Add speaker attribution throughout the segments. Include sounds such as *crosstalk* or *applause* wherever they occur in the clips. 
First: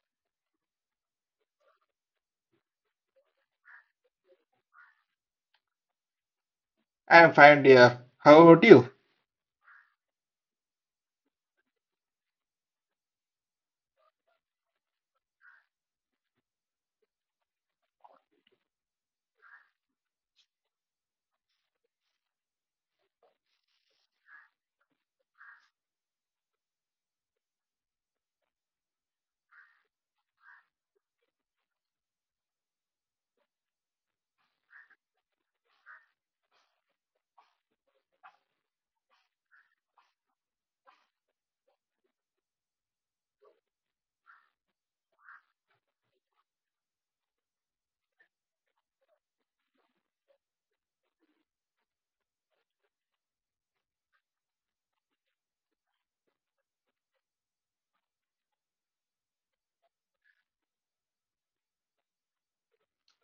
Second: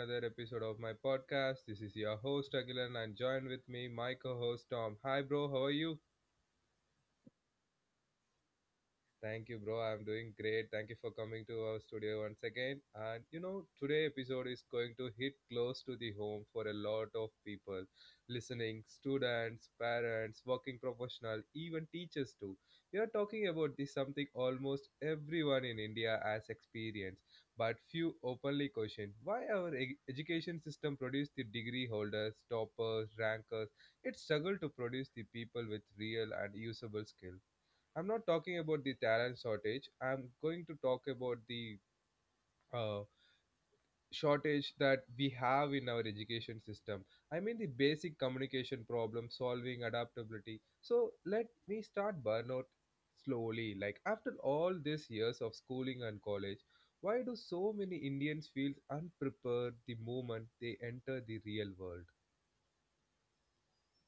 Speaker 1: another episode of my podcast. This is your host Agilan and join with me my co-host Tom. Hi bro, how are you?
Speaker 2: I'm fine, dear. How about you?
Speaker 1: Thank you, bro. I'm doing great. Thank you for coming to our studio once again. Today episode is going to hit close to the home for a lot of people listening, students, parents, working professional, even teachers too. We are talking about this something almost everyone in India has experienced, but few openly question why our education system produced the degree holders, toppers, rankers. It struggled to produce the people with real and usable skill. I'm not talking about the talent shortage. I'm going to talk about the uh, shortage that we have in our education system. I mean, the basic communication problem solving, adaptability. So, let me start burnout slowly. Like, after all these years of schooling and college, why do so many Indians feel unprepared the moment they enter the real world?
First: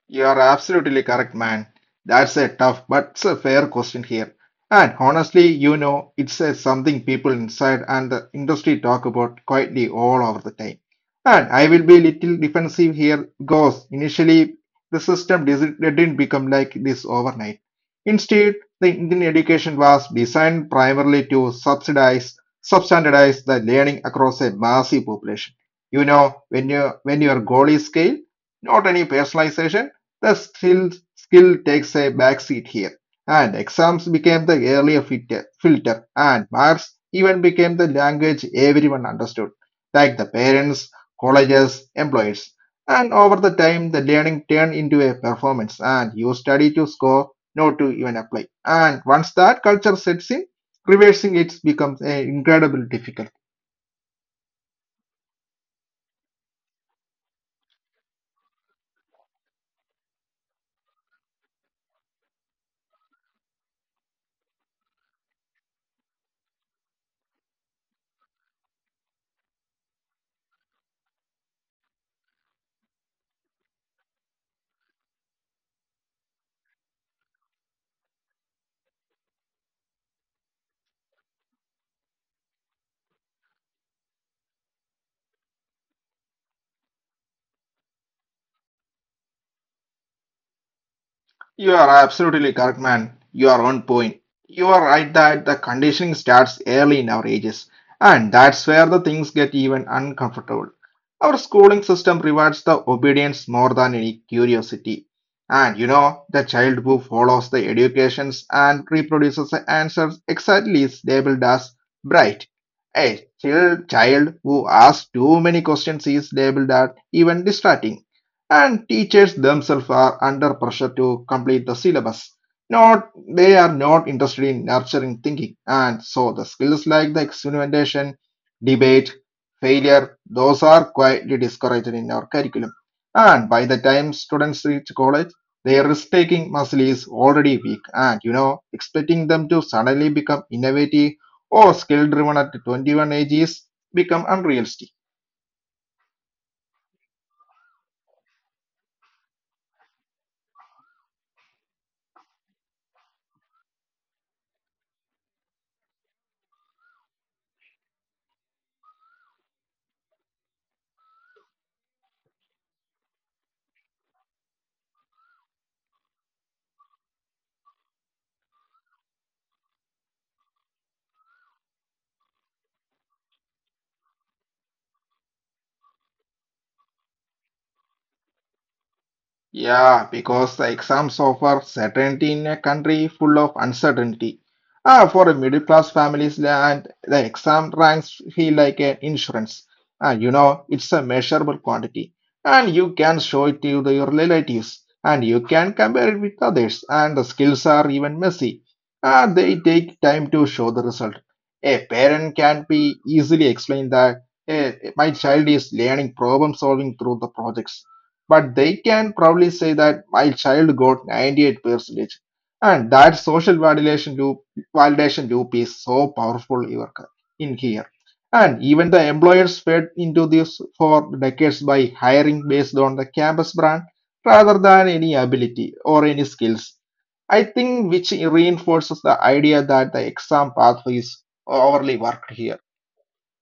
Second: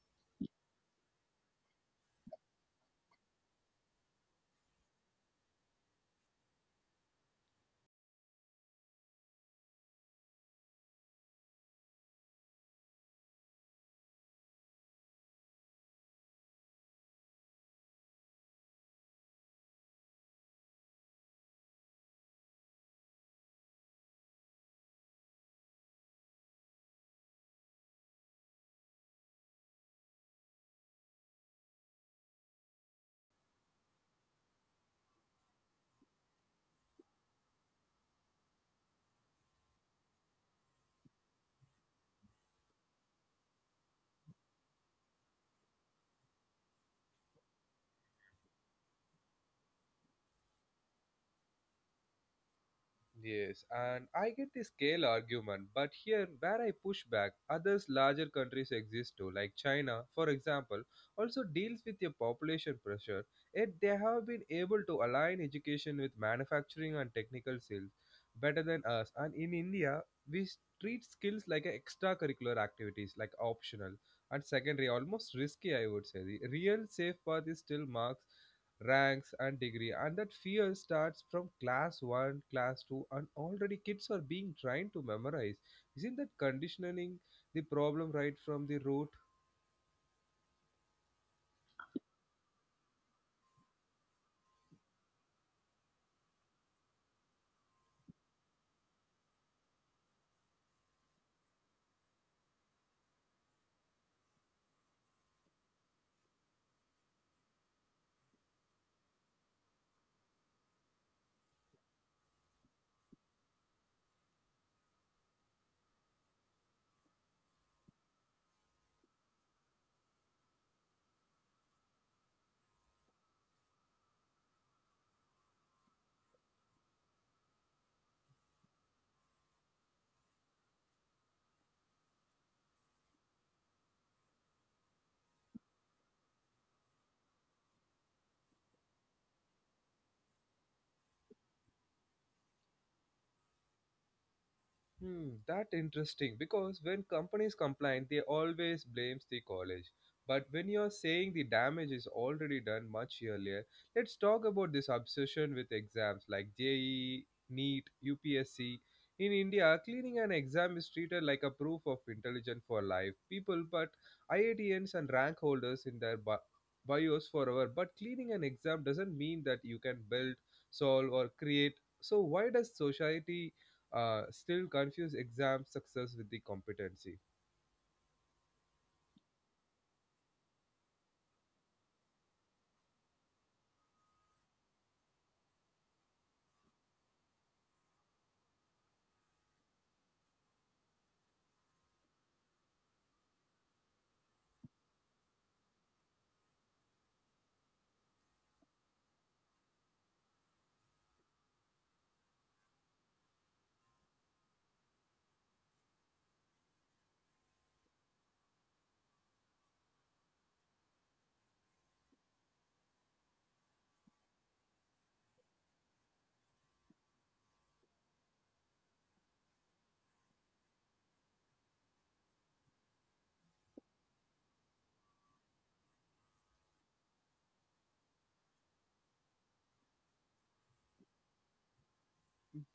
Speaker 2: You are absolutely correct, man. That's a tough but it's a fair question here. And honestly, you know, it's a something people inside and the industry talk about quietly all over the time. And I will be little defensive here because initially the system didn't become like this overnight. Instead, the Indian education was designed primarily to subsidize, substandardize the learning across a massive population. You know, when your goal is scale, not any personalization the skill takes a backseat here, and exams became the earlier filter, and marks even became the language everyone understood, like the parents, colleges, employers. And over the time, the learning turned into a performance, and you study to score, not to even apply. And once that culture sets in, reversing it becomes incredibly difficult.
Speaker 1: Yes, and I get the scale argument, but here where I push back, others larger countries exist too, like China, for example, also deals with a population pressure, yet they have been able to align education with manufacturing and technical skills better than us. And in India, we treat skills like a extracurricular activities, like optional and secondary, almost risky, I would say. The real safe path is still marks, ranks and degree, and that fear starts from class 1, class 2, and already kids are being trained to memorize. Isn't that conditioning the problem right from the root?
Speaker 2: You are absolutely correct, man. You are on point. You are right that the conditioning starts early in our ages, and that's where the things get even uncomfortable. Our schooling system rewards the obedience more than any curiosity. And you know, the child who follows the educations and reproduces the answers exactly is labeled as bright. A chill child who asks too many questions is labeled as even distracting and teachers themselves are under pressure to complete the syllabus. Not they are not interested in nurturing thinking, and so the skills like the experimentation, debate, failure, those are quietly discouraged in our curriculum. And by the time students reach college, their risk-taking muscle is already weak, and you know, expecting them to suddenly become innovative or skill-driven at 21 age is become unrealistic.
Speaker 1: Hmm, that interesting because when companies complain, they always blames the college. But when you're saying the damage is already done much earlier, let's talk about this obsession with exams like JEE, NEET, UPSC. In India, cleaning an exam is treated like a proof of intelligence for life. People put IITNs and rank holders in their bios forever, but cleaning an exam doesn't mean that you can build, solve, or create. So why does society still confuse exam success with the competency?
Speaker 2: Yeah, because the exams offer certainty in a country full of uncertainty. Ah, for a middle class families, and the exam ranks feel like an insurance. Ah, you know, it's a measurable quantity, and you can show it to your relatives, and you can compare it with others. And the skills are even messy, and they take time to show the result. A parent can be easily explained that my child is learning problem solving through the projects but they can probably say that my child got 98% percentage and that social validation loop is so powerful in here and even the employers fed into this for decades by hiring based on the campus brand rather than any ability or any skills. I think which reinforces the idea that the exam pathway is overly worked here.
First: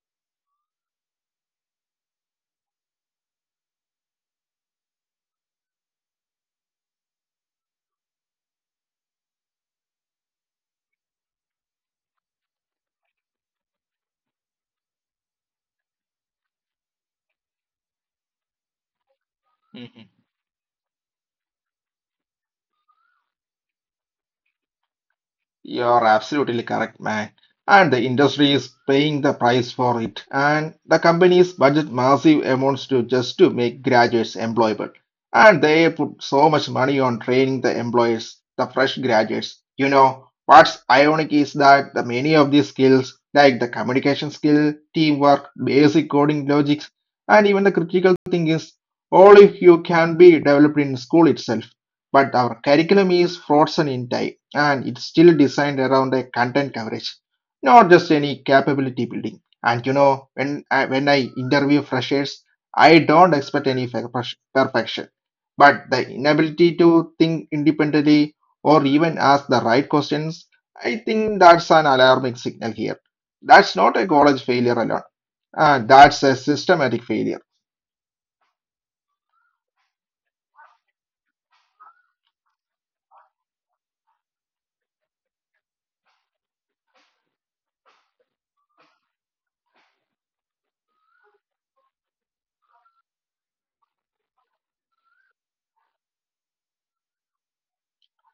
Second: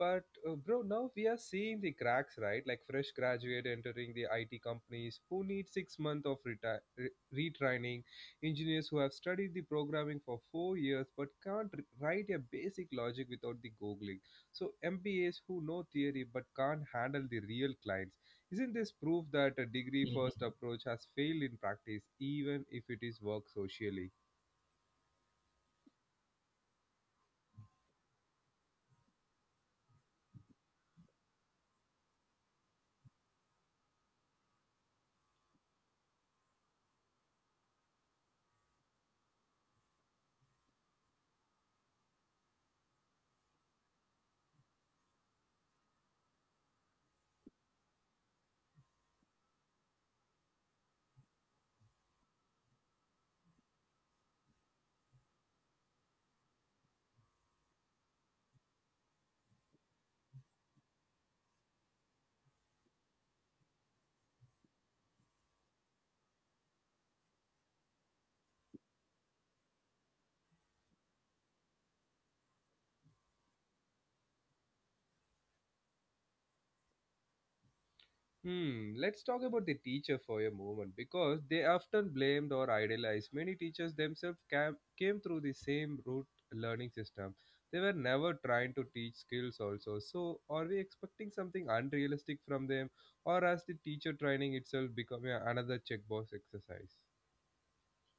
Speaker 1: But bro, now we are seeing the cracks, right? Like fresh graduate entering the IT companies who need six months of retraining, engineers who have studied the programming for four years but can't write a basic logic without the googling. So MBAs who know theory but can't handle the real clients. Isn't this proof that a degree first Mhm. approach has failed in practice, even if it is work socially?
Speaker 2: You're absolutely correct, man. And the industry is paying the price for it. And the companies budget massive amounts to just to make graduates employable. And they put so much money on training the employers, the fresh graduates. You know, what's ironic is that the many of these skills, like the communication skill, teamwork, basic coding logics, and even the critical thinking, is all if you can be developed in school itself. But our curriculum is frozen in time and it's still designed around a content coverage, not just any capability building. And you know, when I interview freshers, I don't expect any perfection, but the inability to think independently or even ask the right questions, I think that's an alarming signal here. That's not a college failure alone. That's a systematic failure.
Speaker 1: Hmm, let's talk about the teacher for a moment because they often blamed or idealized. Many teachers themselves came through the same root learning system. They were never trying to teach skills also. So are we expecting something unrealistic from them or has the teacher training itself become another checkbox exercise?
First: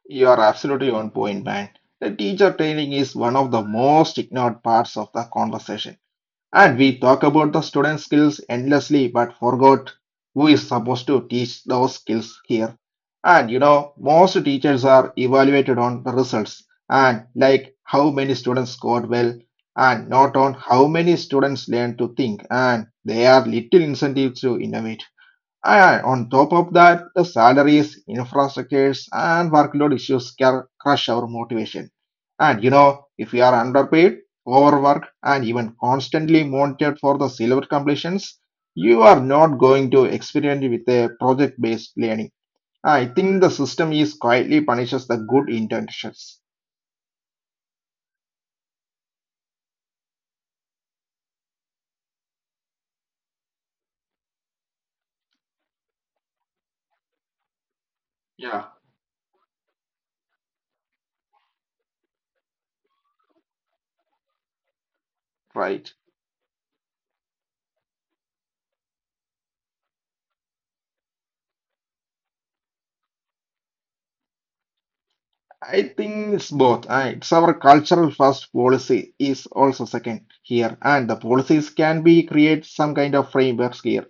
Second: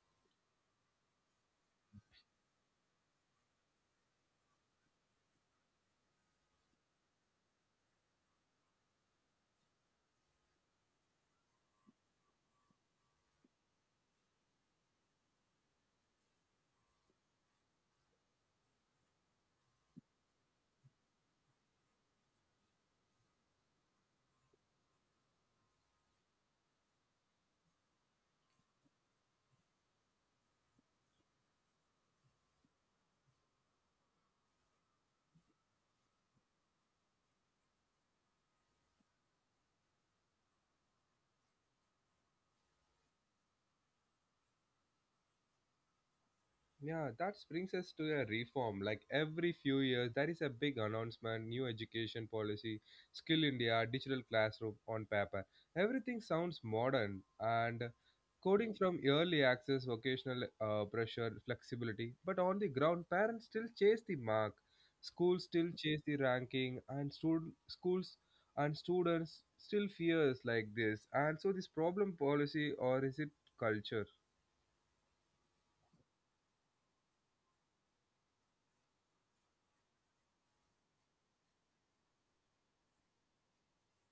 Speaker 2: You are absolutely on point, man. The teacher training is one of the most ignored parts of the conversation. And we talk about the student skills endlessly but forgot who is supposed to teach those skills here. And you know, most teachers are evaluated on the results and like how many students scored well and not on how many students learn to think and they are little incentives to innovate. Aye, aye. On top of that, the salaries, infrastructures, and workload issues can crush our motivation. And you know, if we are underpaid, overworked, and even constantly monitored for the silver completions, you are not going to experiment with a project-based learning. I think the system is quietly punishes the good intentions.
Speaker 1: Yeah, that brings us to a reform. Like every few years, there is a big announcement, new education policy, Skill India, digital classroom on paper. Everything sounds modern, and
Speaker 2: Yeah,
Speaker 1: coding from early access, vocational pressure, flexibility. But on the ground, parents still chase the mark. Schools still
Speaker 2: right.
Speaker 1: chase the ranking, and schools and students still fears like this. And so, this problem policy or is it culture?
Speaker 2: I think it's both. It's our cultural first policy is also second here, and the policies can be create some kind of frameworks here.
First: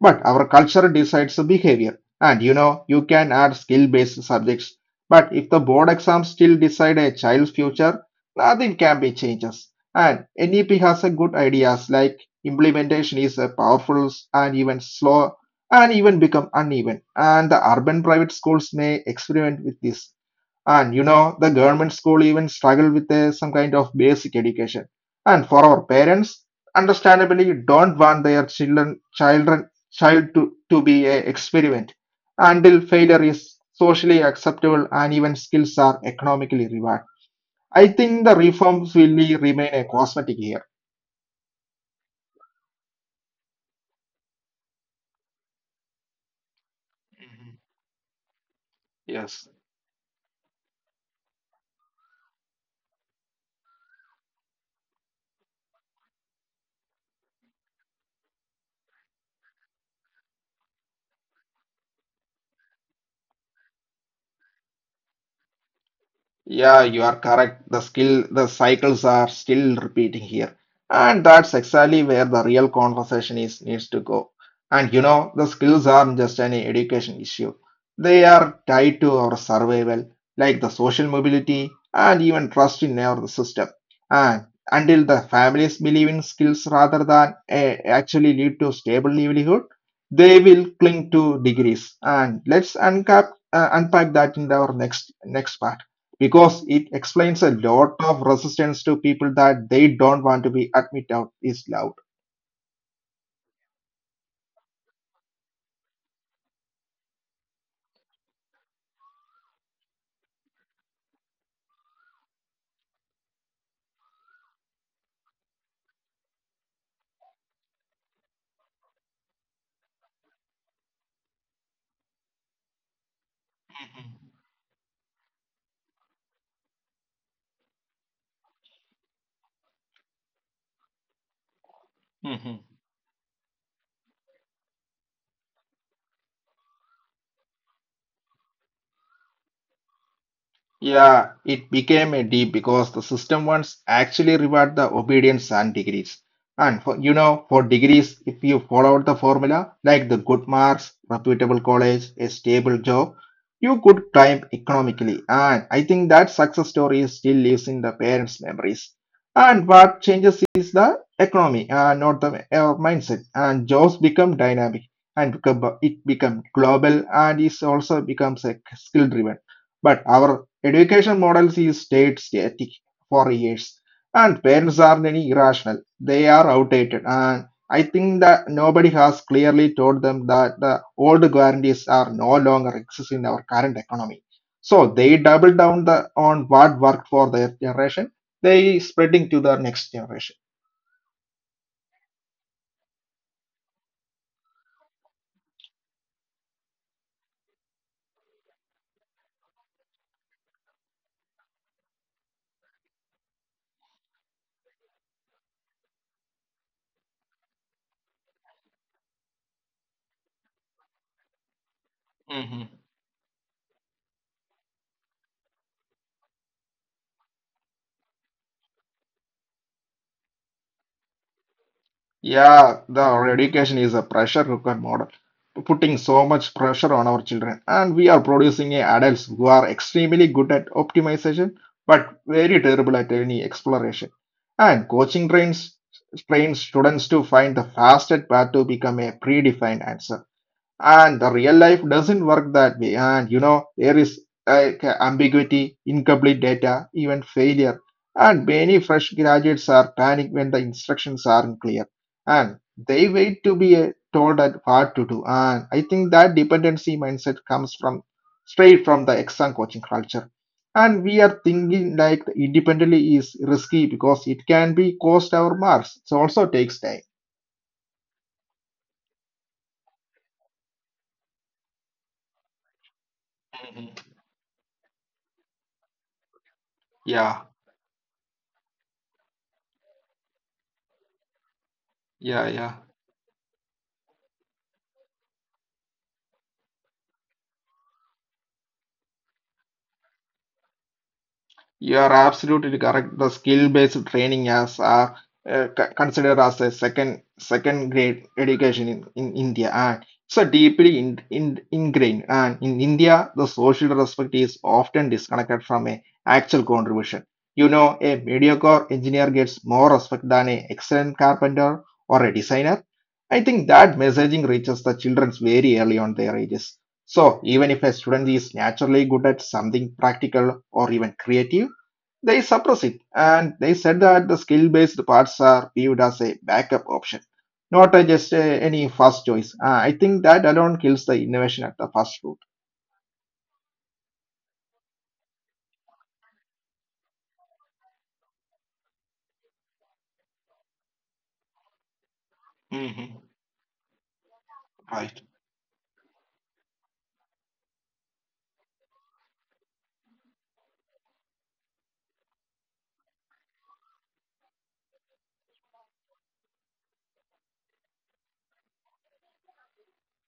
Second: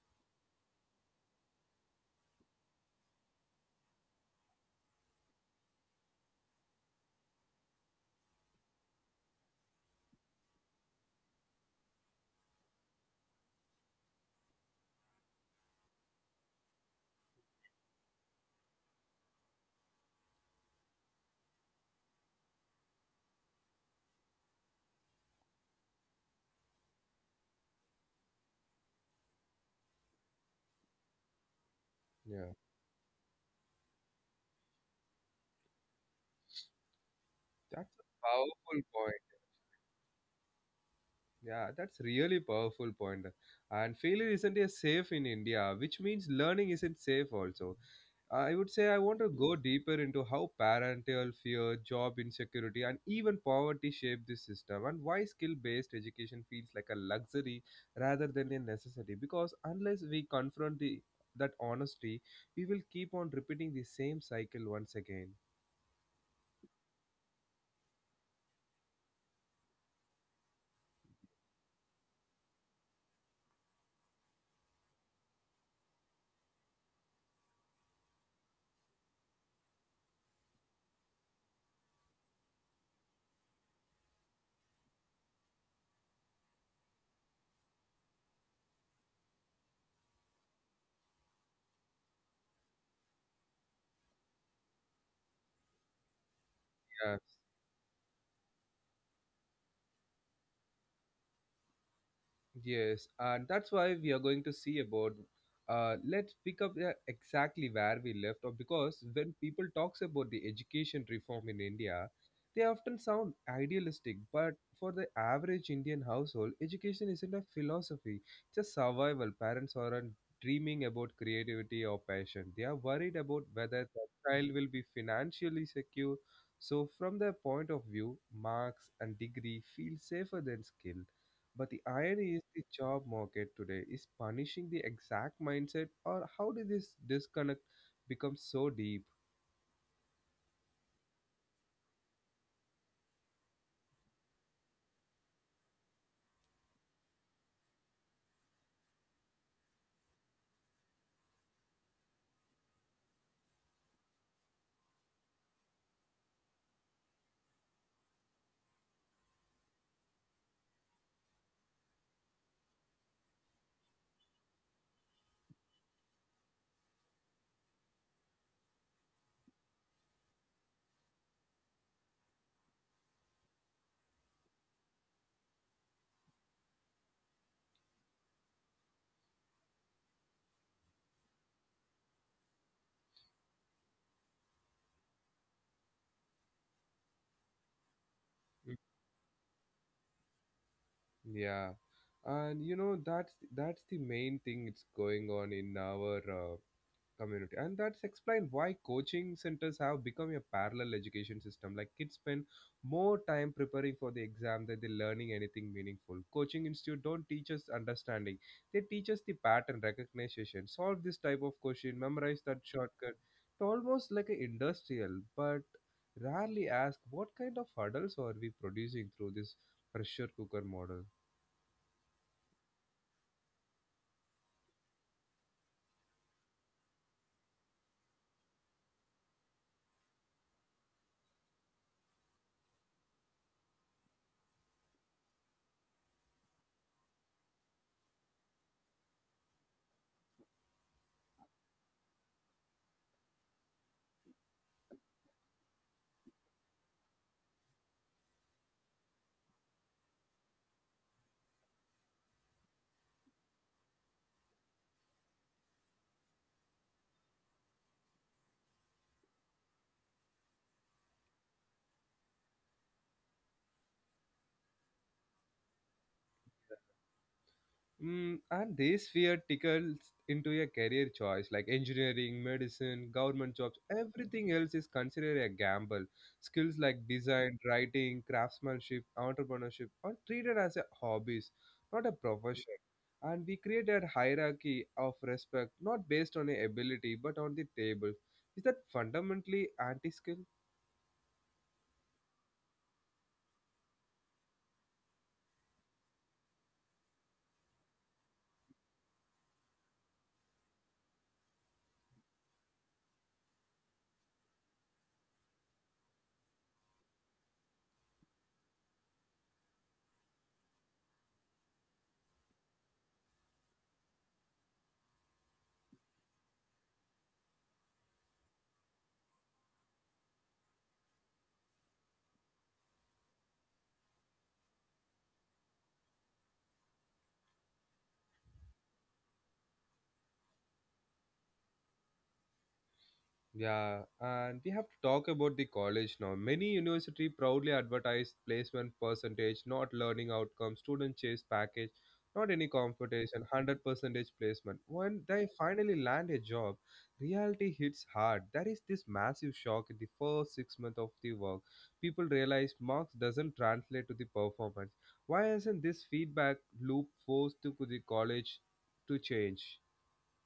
Speaker 2: But our culture decides the behavior, and you know you can add skill-based subjects. But if the board exams still decide a child's future, nothing can be changes. And NEP has a good ideas like implementation is a powerful and even slow and even become uneven. And the urban private schools may experiment with this and you know, the government school even struggle with some kind of basic education. And for our parents, understandably, don't want their children, child to be a experiment
Speaker 1: Yeah,
Speaker 2: until failure is socially acceptable and even skills are economically rewarded. I
Speaker 1: that's a
Speaker 2: think the
Speaker 1: powerful
Speaker 2: reforms will
Speaker 1: point.
Speaker 2: be- remain a cosmetic here.
Speaker 1: Yeah, that's really powerful point. And failure isn't a safe in India, which means learning isn't safe also. I would say I want to
Speaker 2: Yes.
Speaker 1: go deeper into how parental fear, job insecurity, and even poverty shape this system, and why skill based education feels like a luxury rather than a necessity. Because unless we confront the, that honesty, we will keep on repeating the same cycle once again.
Speaker 2: Yeah, you are correct. The skill, the cycles are still repeating here. And that's exactly where the real conversation is needs to go. And you know, the skills aren't just any education issue. They are tied to our survival, like the social mobility and even trust in our system. And until the families believe in skills rather than actually lead to stable livelihood, they will cling to degrees. And let's unpack that in our next part. Because it
Speaker 1: Yeah.
Speaker 2: explains a lot of resistance to people that they don't want to be admit out is loud.
Speaker 1: Yes, and that's why we are going to see about. Let's pick up exactly where we left off because when people talks about the education reform in India, they often sound idealistic. But for the average Indian household, education isn't a philosophy; it's a survival. Parents aren't dreaming about creativity or passion. They are worried about whether their child will be financially secure. So, from their point of view, marks and degree feel safer than skill. But the irony is the
Speaker 2: Mhm.
Speaker 1: job market today is punishing the exact mindset or how did this disconnect become so deep?
Speaker 2: Yeah, it became a D because the system ones actually reward the obedience and degrees. And for you know, for degrees, if you followed the formula like the good marks, reputable college, a stable job, you could climb economically. And I think that success story still lives in the parents' memories. And what changes is the economy and not the mindset. And jobs become dynamic and become, it become global and it also becomes a skill driven but our education models is stayed static for years, and parents are very irrational. They are outdated, and I think that nobody has clearly told them that the old guarantees are no longer exist in our current economy. So they double down the, on what worked for their generation.
Speaker 1: Mm.
Speaker 2: They spreading to the next generation.
Speaker 1: Yeah. And you know that's the main thing it's going on in our community, and that's explained why coaching centers have become a parallel education system. Like kids spend more time preparing for the exam than they learning anything meaningful. Coaching institute don't teach us understanding, they teach us the pattern recognition, solve this type of question, memorize that shortcut. It's almost like an industrial but rarely ask what kind of hurdles are we producing through this pressure cooker model.
Speaker 2: Yeah, the education is a pressure cooker model, putting so much pressure on our children. And we are producing a adults who are extremely good at optimization, but very terrible at any exploration. And coaching trains students to find the fastest path to become a predefined answer and the real life doesn't work that way and you know there is like ambiguity incomplete data even failure and many fresh graduates are panicked when the instructions aren't clear and they wait to be told at what to do and I think that dependency mindset comes from straight from the exam coaching culture and we are thinking like independently is risky because it can be cost our marks it also takes time.
Speaker 1: Mm, and this fear tickles into a career choice like engineering, medicine, government jobs,
Speaker 2: Mhm.
Speaker 1: everything else is considered a gamble. Skills like
Speaker 2: Yeah,
Speaker 1: design, writing, craftsmanship, entrepreneurship are treated as a hobbies, not a
Speaker 2: yeah,
Speaker 1: profession.
Speaker 2: yeah.
Speaker 1: And we create a hierarchy of respect not based on a ability but on the table. Is that fundamentally anti skill?
Speaker 2: You are absolutely correct. The skill-based training as are considered as a second grade education in India, and so deeply ingrained. And in India, the social respect is often disconnected from a actual contribution. You know, a mediocre engineer gets more respect than a excellent carpenter or a designer. I think that messaging reaches the children very early on their ages. So even if a student is naturally good at something practical or even creative, they suppress it, and they said that the skill-based parts are viewed as a backup option, not a just any first choice. I think that alone kills the innovation at the first root.
Speaker 1: Yeah, and we have to talk about the college now. Many university proudly advertise placement percentage, not learning outcome, student chase package, not any competition,
Speaker 2: Mm-hmm.
Speaker 1: 100 percentage placement. When they finally land a job, reality hits hard. There is this massive shock in the first six months of the work. People realize marks doesn't translate to the performance. Why isn't this feedback loop forced to the college to change?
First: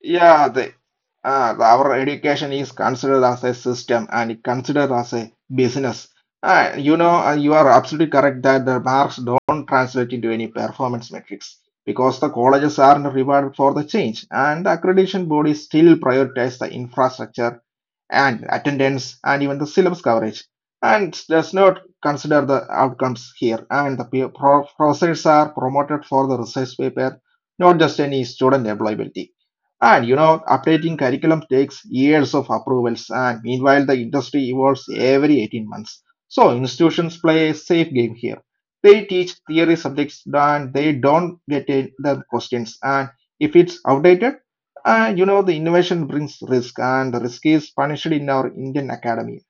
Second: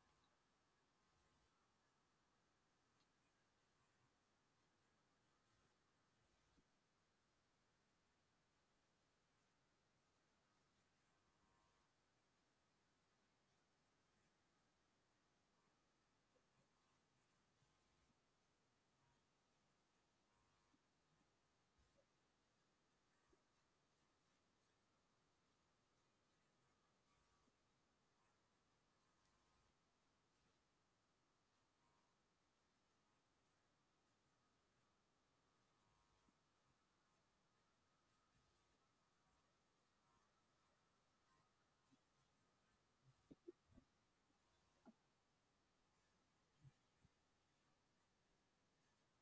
Speaker 2: Yeah, the, our education is considered as a system and it considered as a business. You are absolutely correct that the marks don't translate into any performance metrics because the colleges aren't rewarded for the change and the accreditation bodies still prioritize the infrastructure and attendance and even the syllabus coverage and does not consider the outcomes here and the professors are promoted for the research paper, not just any student employability and you know, updating curriculum takes years of approvals, and meanwhile, the industry evolves every 18 months. So, institutions play a safe game here. They teach theory subjects and they don't get the questions. And if it's outdated, you know, the innovation brings risk, and the risk is punished in our Indian academy.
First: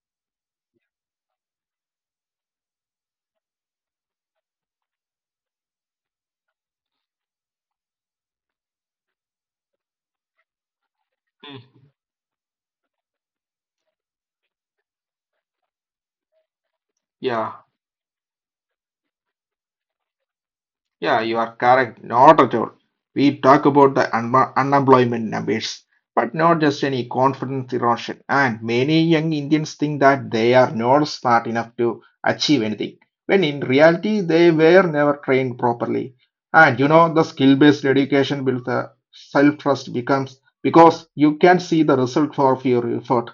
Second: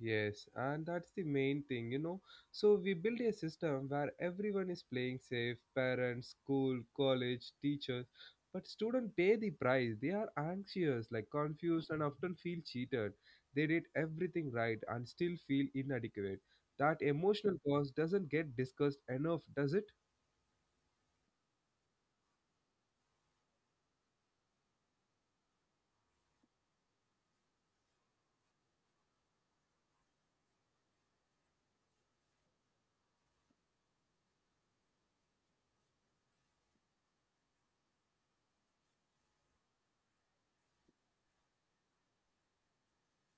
Speaker 1: Yes, and that's the main thing, you know. So we build a system where everyone is playing safe, parents, school, college, teachers, but students pay the price. They are anxious, like
Speaker 2: Mm.
Speaker 1: confused and often feel cheated. They did everything right and still feel inadequate. That emotional
Speaker 2: Yeah,
Speaker 1: cost doesn't get discussed enough, does it?
Speaker 2: yeah, you are correct. Not at all. We talk about the unemployment numbers, but not just any confidence erosion. And many young Indians think that they are not smart enough to achieve anything, when in reality, they were never trained properly. And you know, the skill based education builds the self trust becomes because you can see the result of your effort.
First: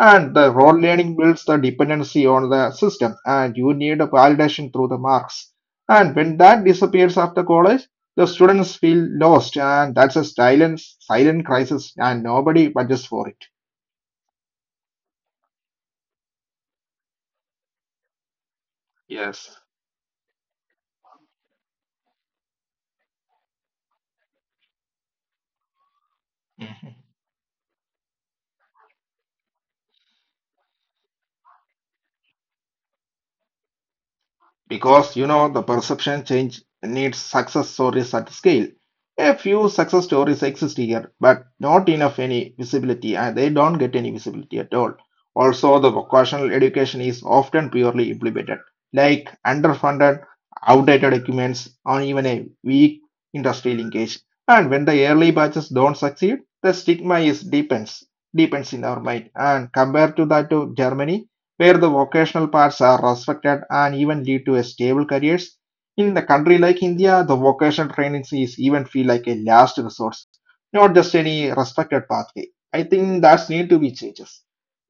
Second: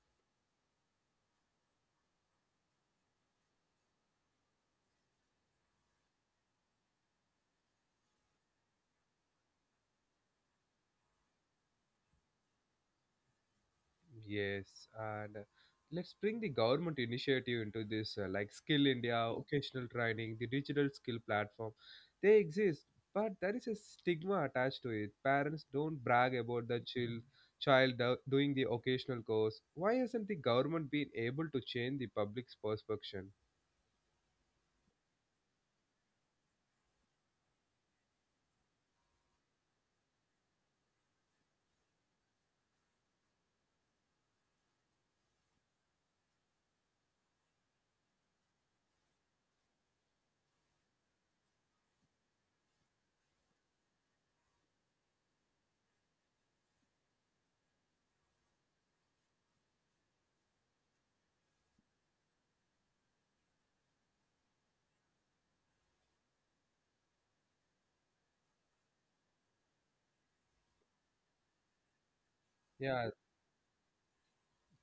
Speaker 2: And the role learning builds the dependency on the system, and you need a validation through the marks and when that disappears after college, the students feel lost, and that's a silent crisis, and nobody budgets for it.
Speaker 1: Yes, and let's bring the government initiative into this, like Skill India,
Speaker 2: Yes.
Speaker 1: vocational training, the digital skill platform. They exist, but there is a stigma attached to it. Parents don't brag about the doing the occasional course. Why hasn't the government been able to change the public's perception?
Speaker 2: Because you know the perception change needs success stories at scale. A few success stories exist here, but not enough any visibility, and they don't get any visibility at all. Also, the vocational education is often poorly implemented, like underfunded, outdated documents, or even a weak industry linkage. And when the early batches don't succeed, the stigma is deepens in our mind. And compared to that to Germany, where the vocational paths are respected and even lead to a stable careers. In the country like India, the vocational training is even feel like a last resource, not just any respected pathway. I
Speaker 1: Yeah.
Speaker 2: think that's need to be changed.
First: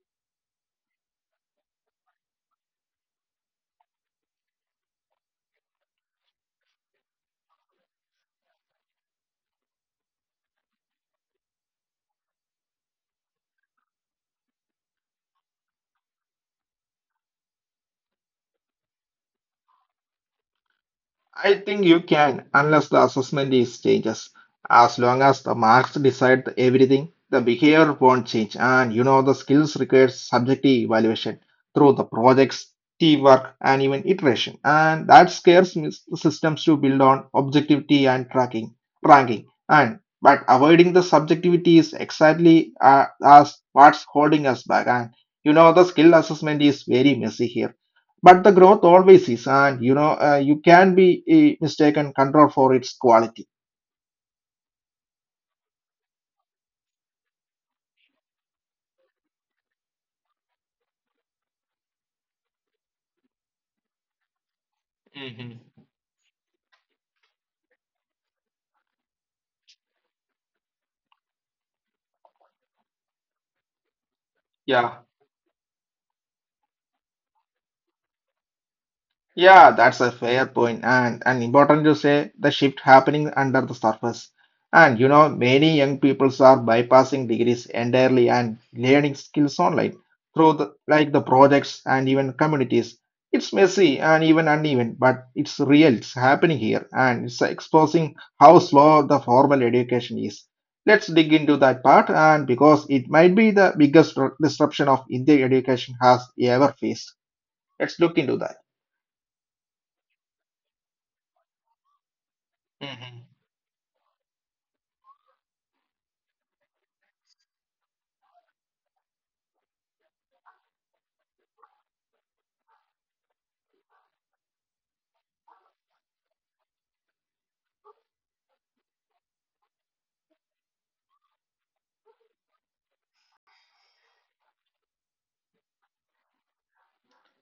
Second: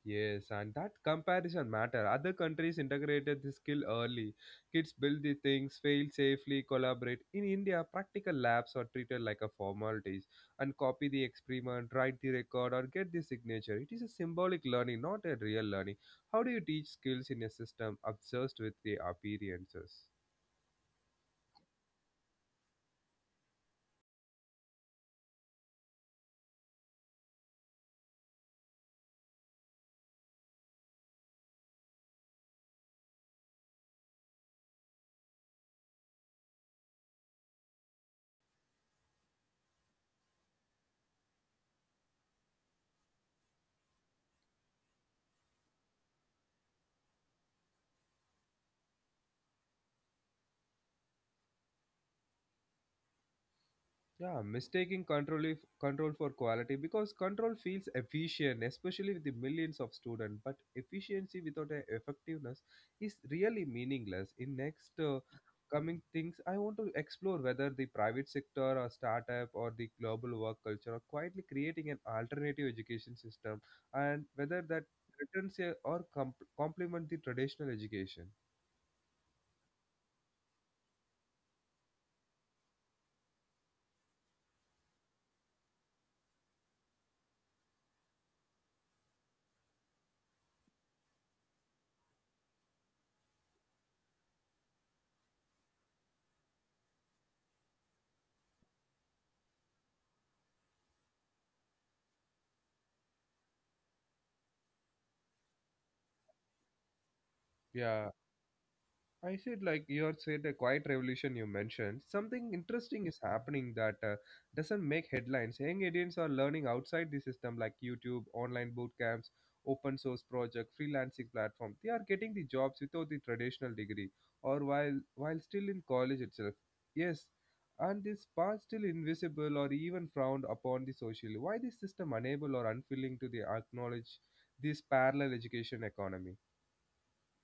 Speaker 1: Yes, and that comparison matter. Other countries integrated this skill early. Kids build the things, fail safely, collaborate. In India, practical labs are treated like a formalities and copy the experiment, write the record, or get the signature. It is a symbolic learning, not a real learning. How do you teach skills in a system obsessed with the appearances?
Speaker 2: I think you can, unless the assessment is changes. As long as the marks decide the everything, the behavior won't change. And you know, the skills requires subjective evaluation through the projects, teamwork, and even iteration. And that scares me- systems to build on objectivity and tracking, ranking. And but avoiding the subjectivity is exactly as what's holding us back. And you know, the skill assessment is very messy here but the growth always is and you know you can be mistaken control for its quality.
Speaker 1: Yeah, mistaking control if, control for quality because control feels efficient, especially with the millions of students. But efficiency without a effectiveness is really meaningless. In next
Speaker 2: Hmm.
Speaker 1: coming things, I want to explore whether the private sector or startup or the global work culture are quietly creating an alternative education system, and whether that
Speaker 2: Yeah.
Speaker 1: threatens or complement the traditional education.
Speaker 2: Yeah, that's a fair point and important to say the shift happening under the surface. And you know, many young people are bypassing degrees entirely and learning skills online through like the projects and even communities. It's messy and even uneven, but it's real, it's happening here, and it's exposing how slow the formal education is. Let's dig into that part, and because it might be the biggest disruption of Indian education has ever faced. Let's
Speaker 1: Yeah.
Speaker 2: look into
Speaker 1: I said, like you had said, a quiet revolution you mentioned. Something
Speaker 2: that.
Speaker 1: interesting is happening that doesn't make headlines. Young Indians are learning outside the system, like YouTube, online boot camps, open source project, freelancing platform. They are getting the jobs without the traditional degree, or while still in college itself. Yes, and this path still invisible or even frowned upon the socially. Why this system unable or unwilling to the acknowledge this parallel education economy?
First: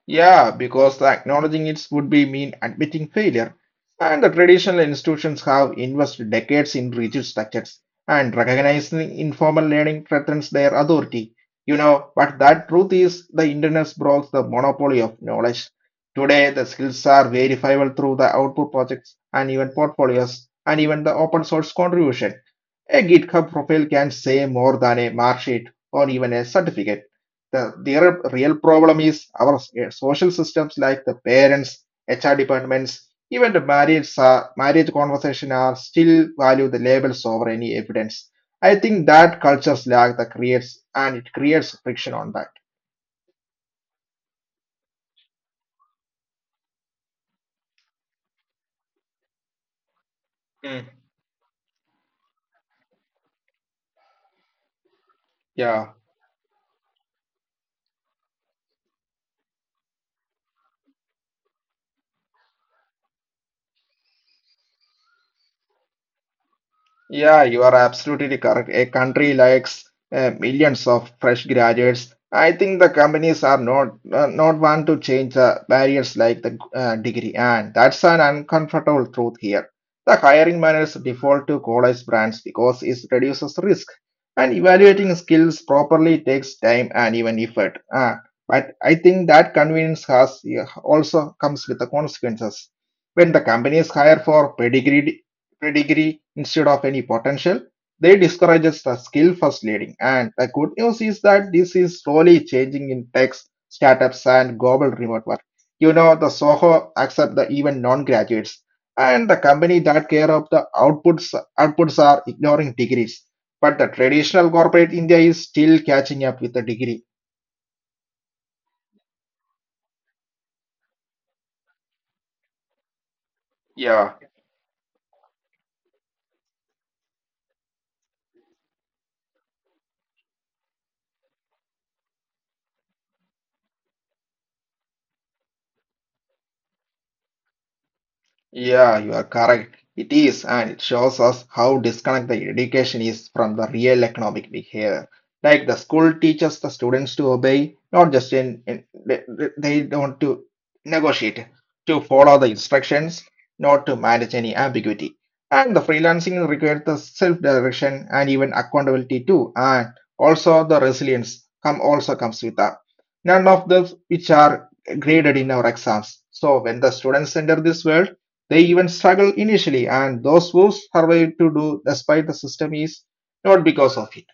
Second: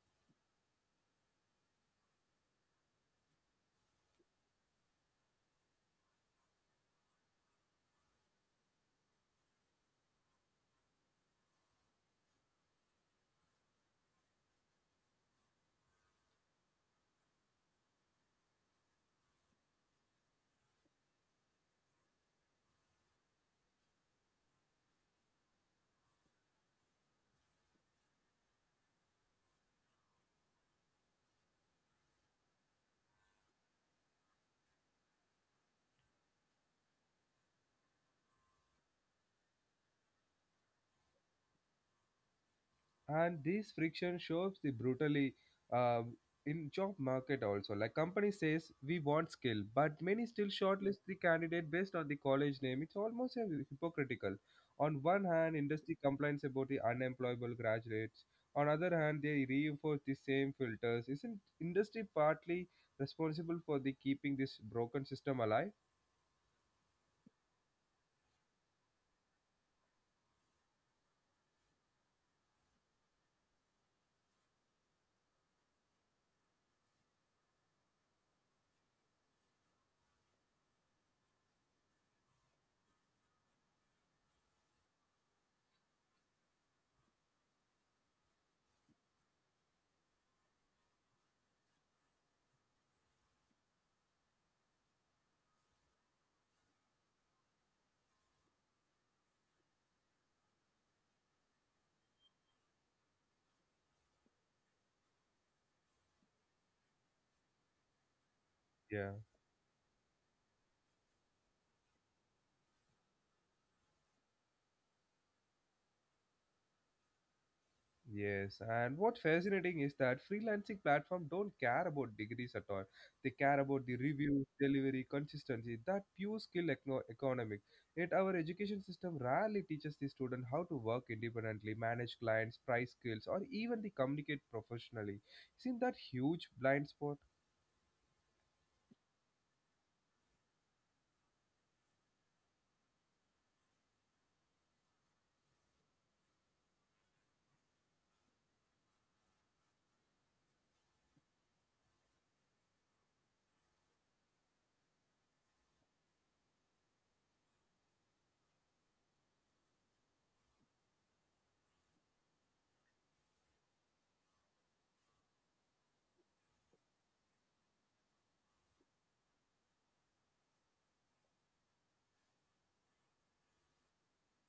Speaker 2: Yeah, because acknowledging it would be mean admitting failure, and the traditional institutions have invested decades in rigid structures, and recognizing informal learning threatens their authority. You know, but that truth is the internet broke the monopoly of knowledge. Today, the skills are verifiable through the output projects and even portfolios and even the open source contribution. A GitHub profile can say more than a mark sheet or even a certificate. The their real problem is our social systems like the parents, HR departments, even the marriage marriage conversation are still value the labels over any evidence. I think that cultures lack that creates and it creates friction on that.
Speaker 1: And this friction shows the brutally uh, in job market also. Like company says we want skill but many still
Speaker 2: Mm.
Speaker 1: shortlist the candidate based on the college name. It's almost a hypocritical. On one hand
Speaker 2: Yeah.
Speaker 1: industry complains about the unemployable graduates, on other hand they reinforce the same filters. Isn't industry partly responsible for the keeping this broken system alive?
Speaker 2: Yeah, you are absolutely correct. A country lacks millions of fresh graduates. I think the companies are not want to change the barriers like the degree, and that's an uncomfortable truth here. The hiring managers default to college brands because it reduces risk, and evaluating skills properly takes time and even effort. But I think that convenience has, yeah, also comes with the consequences. When the companies hire for pedigree instead of any potential. They discourages the skill first leading. And the good news is that this is slowly changing in tech startups and global remote work. You know, the Soho accept the even non-graduates,
Speaker 1: Yeah.
Speaker 2: and the company that care of the outputs are ignoring degrees. But the traditional corporate India is still catching up with the degree.
Speaker 1: Yes, and what fascinating is that freelancing platform don't care about degrees at all. They care about the
Speaker 2: Yeah.
Speaker 1: reviews, delivery, consistency, that pure skill economic. Yet our education system rarely teaches the student how to work independently, manage clients, price skills, or even the communicate professionally. Isn't that huge blind spot?
Speaker 2: Yeah, you are correct. It is, and it shows us how disconnected the education is from the real economic behavior. Like the school teaches the students to obey, not just in they don't to negotiate, to follow the instructions, not to manage any ambiguity. And the freelancing requires the self-direction and even accountability too, and also the resilience comes with that. None of those which are graded in our exams. So when the students enter this world they even struggle initially, and those who survive to do despite the system is not because of it.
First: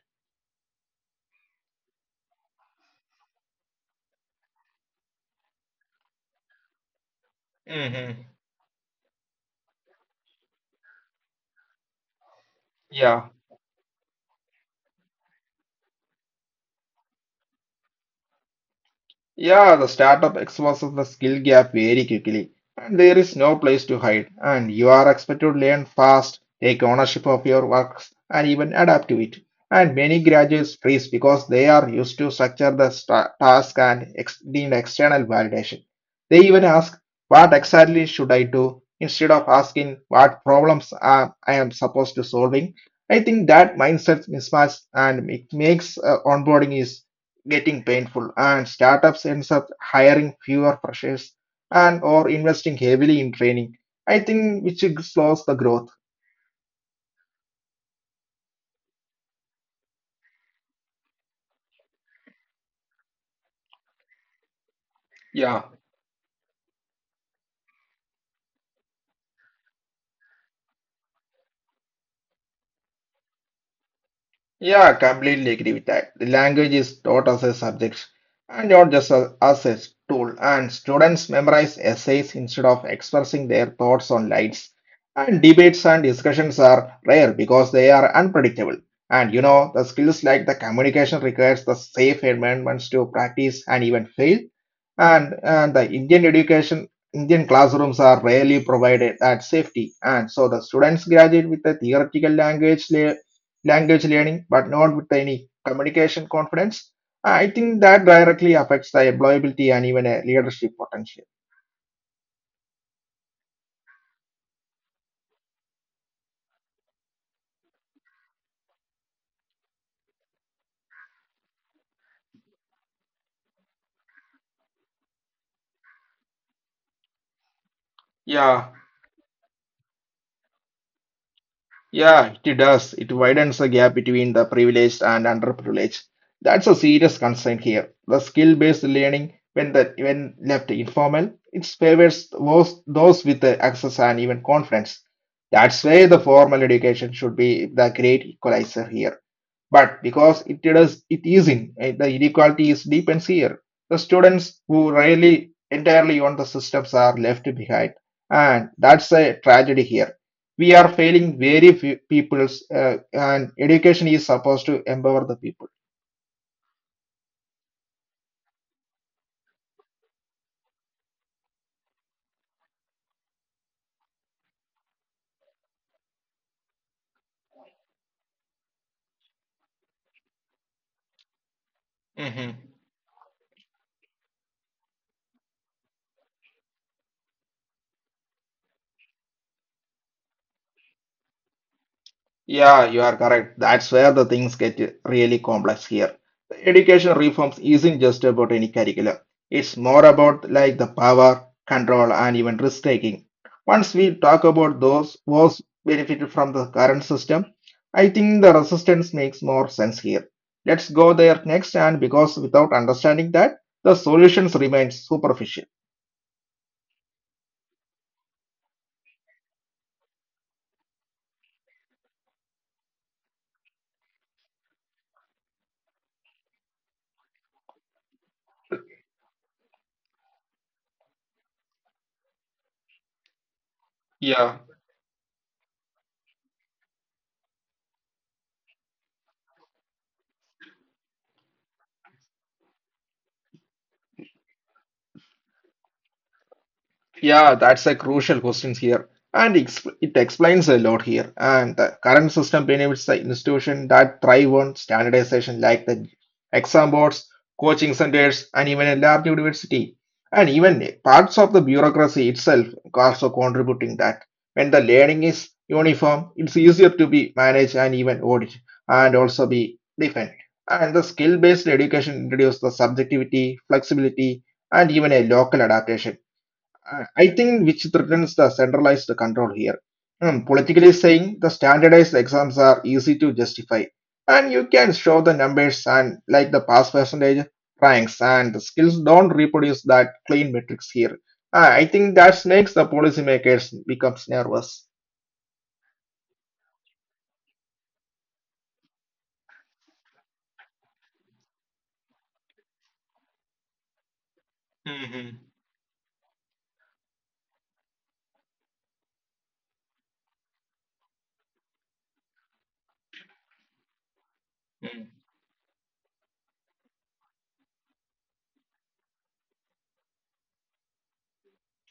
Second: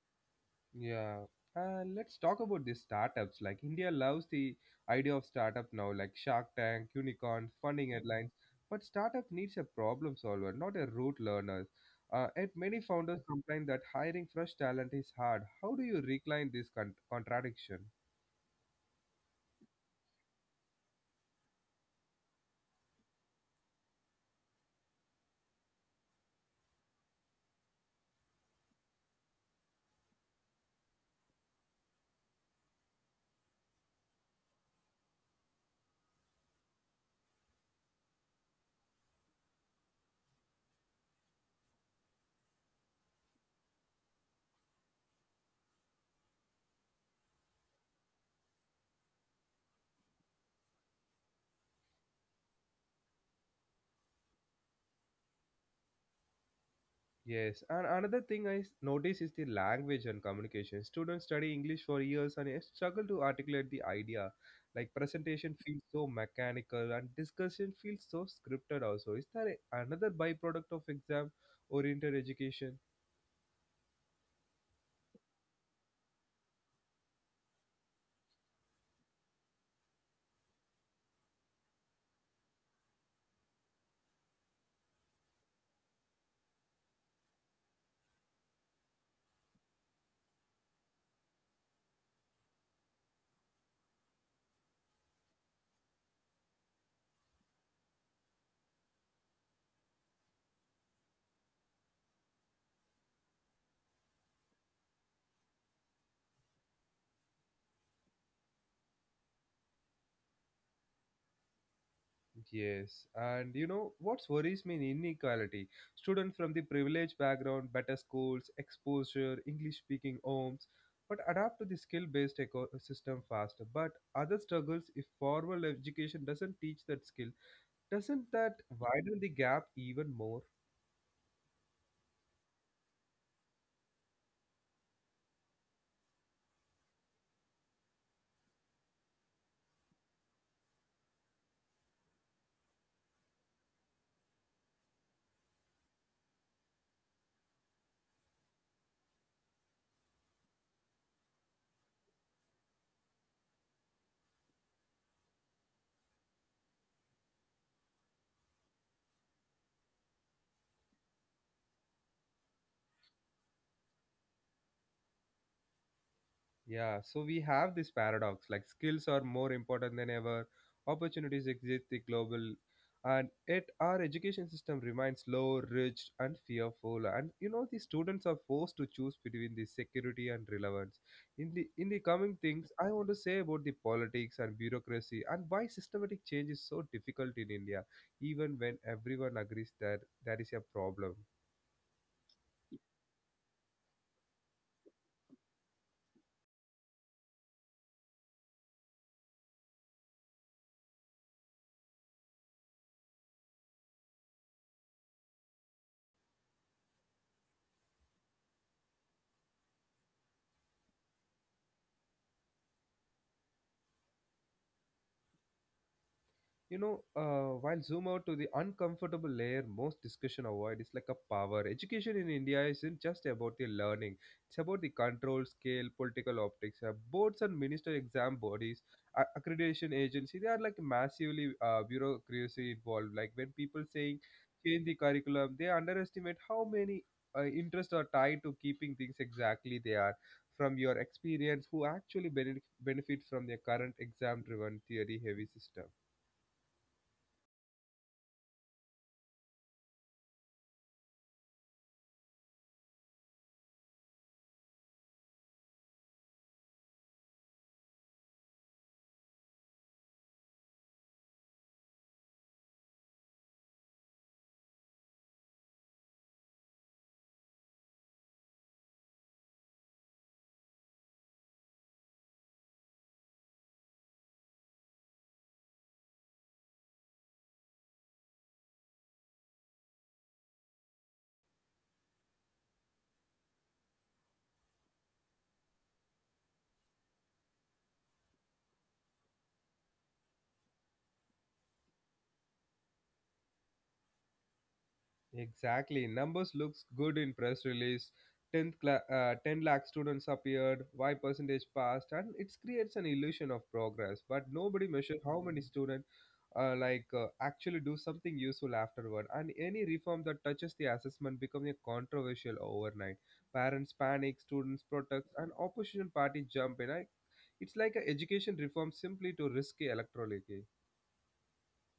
Speaker 1: Yeah, and let's talk about these startups. Like India loves the idea of startup now, like Shark Tank, unicorns, funding
Speaker 2: Hmm.
Speaker 1: headlines. But startup needs a problem solver, not a rote learner. And many founders
Speaker 2: Yeah.
Speaker 1: complain that hiring fresh talent is hard. How do you recline this contradiction?
Speaker 2: Yeah, the startup exposes the skill gap very quickly, and there is no place to hide. And you are expected to learn fast, take ownership of your works, and even adapt to it. And many graduates freeze because they are used to structure the sta- task and ex- need external validation. They even ask, "What exactly should I do?" instead of asking, "What problems are I am supposed to solving?" I think that mindset mismatch and it makes onboarding is getting painful and startups ends up hiring fewer freshers and or investing heavily in training, I think which slows the growth.
Speaker 1: Yes, and another thing I notice is the language and communication. Students study English for years and yet struggle to articulate the idea. Like presentation feels
Speaker 2: Yeah.
Speaker 1: so mechanical and discussion feels so scripted also. Is that another byproduct of exam oriented education?
Speaker 2: Yeah, I completely agree with that. The language is taught as a subject and not just as a tool. And students memorize essays instead of expressing their thoughts on lines. And debates and discussions are rare because they are unpredictable. And you know, the skills like the communication requires the safe environments to practice and even fail. And the Indian education, Indian classrooms are rarely provided at safety. And so the students graduate with a theoretical language learning, but not with any communication confidence, I think that directly affects the employability and even a leadership potential.
Speaker 1: Yes, and you know what worries me in inequality? Students from the privileged background, better schools, exposure, English speaking homes, but adapt to the skill based ecosystem faster. But other struggles if formal education doesn't teach that skill. Doesn't that
Speaker 2: Yeah.
Speaker 1: widen the gap even more?
Speaker 2: Yeah, it does. It widens the gap between the privileged and underprivileged. That's a serious concern here. The skill-based learning, when the when left informal, it favors those with the access and even confidence. That's why the formal education should be the great equalizer here. But because it does, it is in the inequality is deep and severe. The students who rely entirely on the systems are left behind, and that's a tragedy here, we are failing very few peoples and education is supposed to empower the people.
Speaker 1: Yeah, so we have this paradox, like skills are more important than ever, opportunities exist the global, and yet our education system remains low, rich and fearful, and the students are forced to choose between the security and relevance. In the coming
Speaker 2: Hmm.
Speaker 1: things I want to say about the politics and bureaucracy and why systematic change is so difficult in India even when everyone agrees that that is a problem.
Speaker 2: Yeah, you are correct, that's where the things get really complex here. Education reforms isn't just about any curriculum, it's more about like the power, control, and even risk taking. Once we talk about those was benefited from the current system, I think the resistance makes more sense here. Let's go there next, and because without understanding that the solutions remain superficial.
Speaker 1: While zoom out to the uncomfortable layer, most discussion avoid is like a power. Education in India isn't just about the learning; it's about the control, scale, political optics. Boards and minister exam bodies, accreditation agency, they are like massively bureaucracy involved. Like when people saying
Speaker 2: Yeah,
Speaker 1: change the curriculum, they underestimate how many interests are tied to keeping things exactly they are. From your experience, who actually benefit from their current exam-driven theory-heavy system?
Speaker 2: yeah, that's a crucial question here. And ex it explains a lot here. And the current system benefits the institution that thrive on standardization, like the exam boards, coaching centers, and even a lab university. And even parts of the bureaucracy itself also contributing that. When the learning is uniform, it's easier to be managed and even audit, and also be defined. And the skill-based education introduces the subjectivity, flexibility, and even a local adaptation. I think which threatens the centralized control here. Hmm, politically saying, the standardized exams are easy to justify, and you can show the numbers and like the pass percentage, ranks, and the skills don't reproduce that clean metrics here. I think that makes the policymakers becomes nervous.
Speaker 1: Exactly. Numbers looks good in press release. 10 lakh students appeared, Y percentage passed, and it creates an illusion of progress. But nobody measures how
Speaker 2: Mm-hmm.
Speaker 1: many students actually do something useful afterward. And any reform that touches the assessment becomes a controversial overnight. Parents panic, students protest, and opposition party jump in. It's like a education reform simply to risky electorally.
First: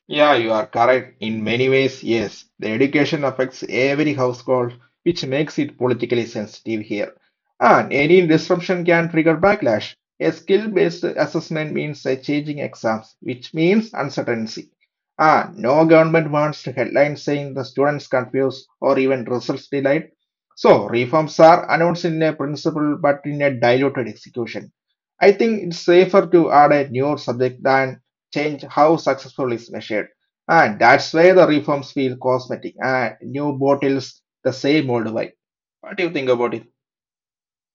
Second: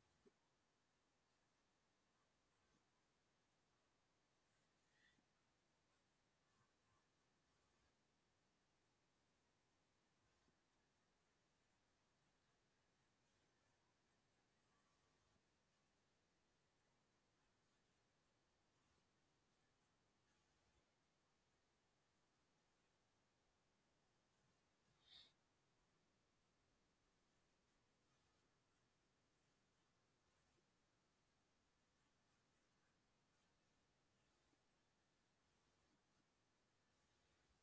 Speaker 2: Yeah, you are correct. In many ways, yes. The education affects every household, which makes it politically sensitive here. And any disruption can trigger backlash. A skill-based assessment means a changing exams, which means uncertainty. And no government wants headlines saying the students confused or even results delayed. So reforms are announced in a principle but in a diluted execution. I think it's safer to add a newer subject than change how successful is measured. And that's where the reforms feel cosmetic and new bottles the same old wine. What do you think about it?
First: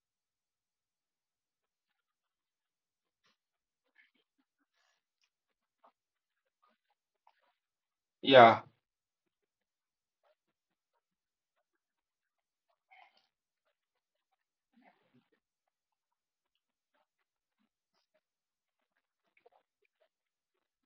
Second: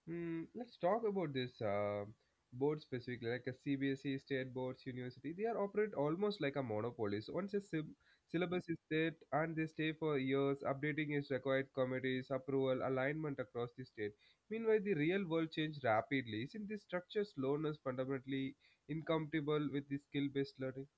Speaker 1: Hmm, let's talk about this board specifically, like a CBSE, state boards, university. They are operate almost like a monopoly. So once a
Speaker 2: Yeah.
Speaker 1: syllabus is set and they stay for years, updating is required, committees, approval, alignment across the state. Meanwhile, the real world change rapidly. Isn't this structure slowness fundamentally incompatible with the skill-based learning?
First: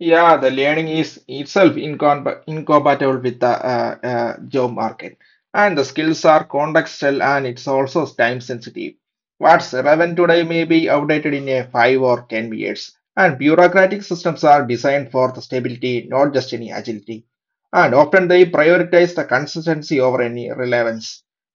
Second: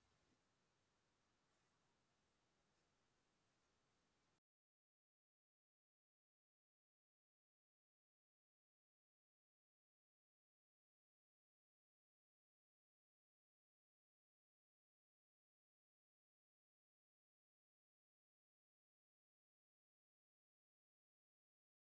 Speaker 2: Yeah, the learning is itself incompatible with the job market, and the skills are contextual and it's also time sensitive. What's relevant today may be outdated in a 5 or 10 years, and bureaucratic systems are designed for the stability, not just any agility. And often they prioritize the consistency over any relevance,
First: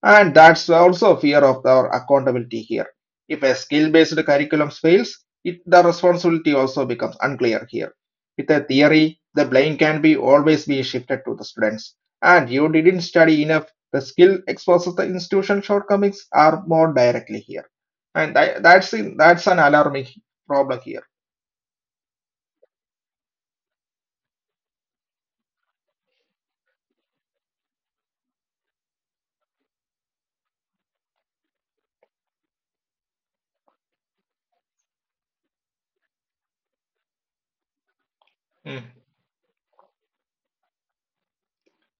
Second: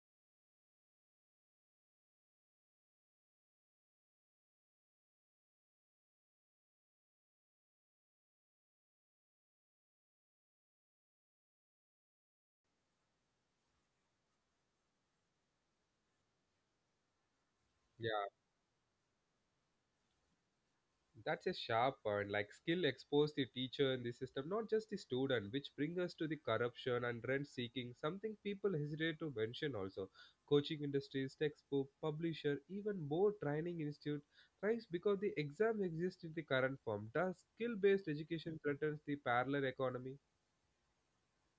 Speaker 2: and that's also fear of our accountability here. If a skill-based curriculum fails, it, the responsibility also becomes unclear here, with a theory, the blame can be always be shifted to the students. And you didn't study enough. The skill exposes the institution shortcomings are more directly here, and
Speaker 1: Yeah.
Speaker 2: that's an alarming problem here.
Speaker 1: That's a sharp point. Like skill expose the teacher in the system, not just the student, which brings us to the corruption and rent seeking, something people hesitate to mention also. Coaching industries, textbook, publisher, even more training institute thrives because the exam exists in the current form. Thus, skill based
Speaker 2: Hmm.
Speaker 1: education threatens the parallel economy.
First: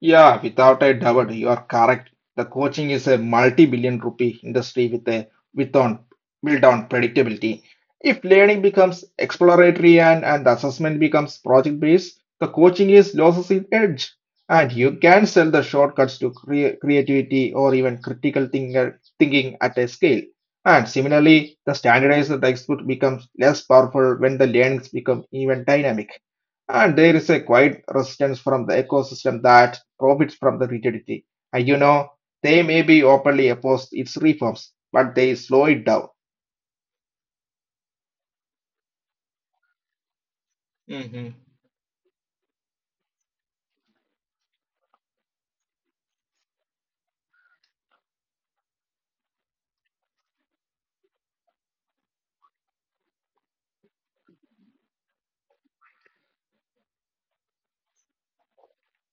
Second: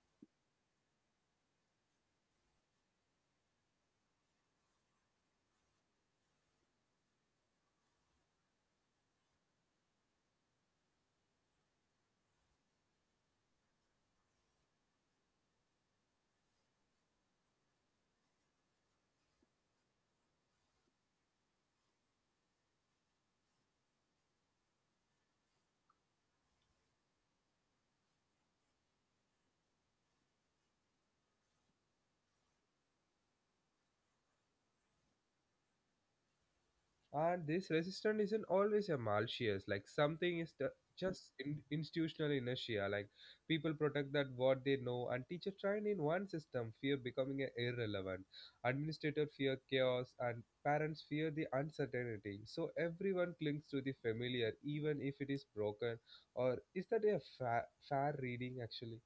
Speaker 2: Yeah, without a doubt, you are correct. The coaching is a multi-billion rupee industry with a with on built on predictability. If learning becomes exploratory and the assessment becomes project-based, the coaching is loses its edge, and you can sell the shortcuts to creativity or even thinking at a scale. And similarly, the standardized textbook becomes less powerful when the learnings become even dynamic and there is a quiet resistance from the ecosystem that profits from the rigidity. And you know, they may be openly opposed its reforms, but they slow it down.
Speaker 1: And this resistance isn't always a malicious, like something is the,
Speaker 2: Hmm.
Speaker 1: institutional inertia. Like people protect that what they know, and teacher trained in one system fear becoming a irrelevant. Administrator fear chaos, and parents fear the uncertainty. So everyone clings to the familiar, even if it is broken. Or is that a fair reading actually?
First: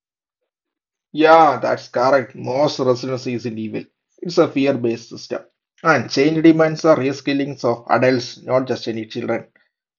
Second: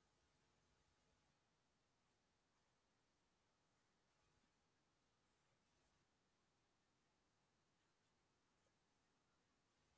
Speaker 2: Yeah, that's correct. Most resilience isn't evil. It's a fear-based system. And change demands a reskilling of adults, not just any children.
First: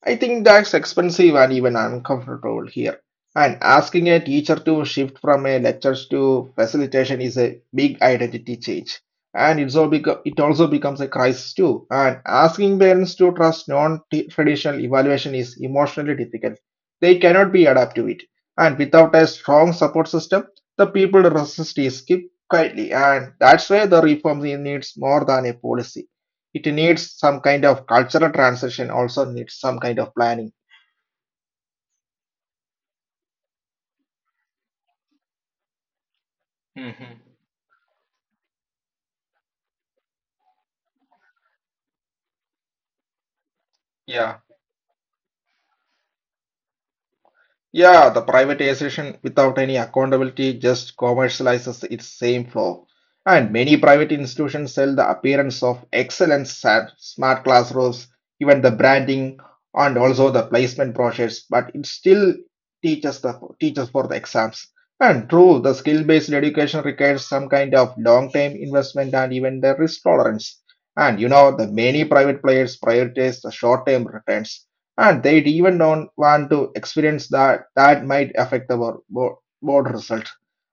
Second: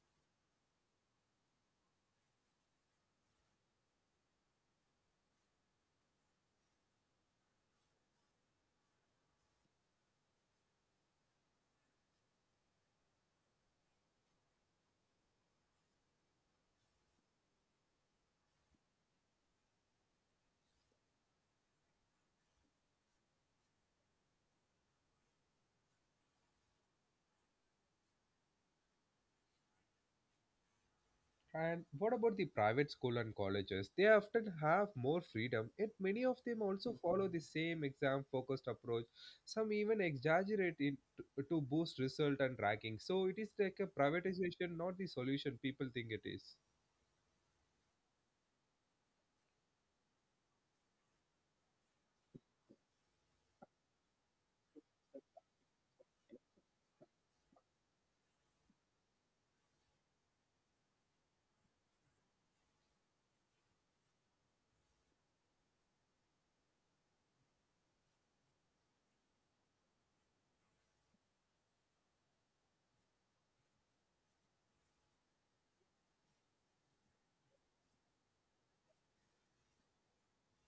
Speaker 2: I think that's expensive and even uncomfortable here. And asking a teacher to shift from a lectures to facilitation is a big identity change. And it also becomes a crisis too. And asking parents to trust non-traditional evaluation is emotionally difficult. They cannot be adapt to it. And without a strong support system, the people resist is keep quietly. And that's why the reform needs more than a policy. It needs some kind of cultural transition, also needs some kind of planning.
Speaker 1: And what about the private school and colleges? They often have more freedom, yet many of them also follow
Speaker 2: hmm
Speaker 1: the same exam-focused approach. Some even exaggerate it to boost result and ranking. So it is like a
Speaker 2: Yeah.
Speaker 1: privatization, not the solution people think it is.
Speaker 2: Yeah, the privatization without any accountability just commercializes its same flaw. And many private institutions sell the appearance of excellent smart classrooms, even the branding and also the placement process, but it still teaches for the exams. And true, the skill-based education requires some kind of long-term investment and even the risk tolerance. And the many private players prioritize the short-term returns and they even don't want to experience that might affect our board result,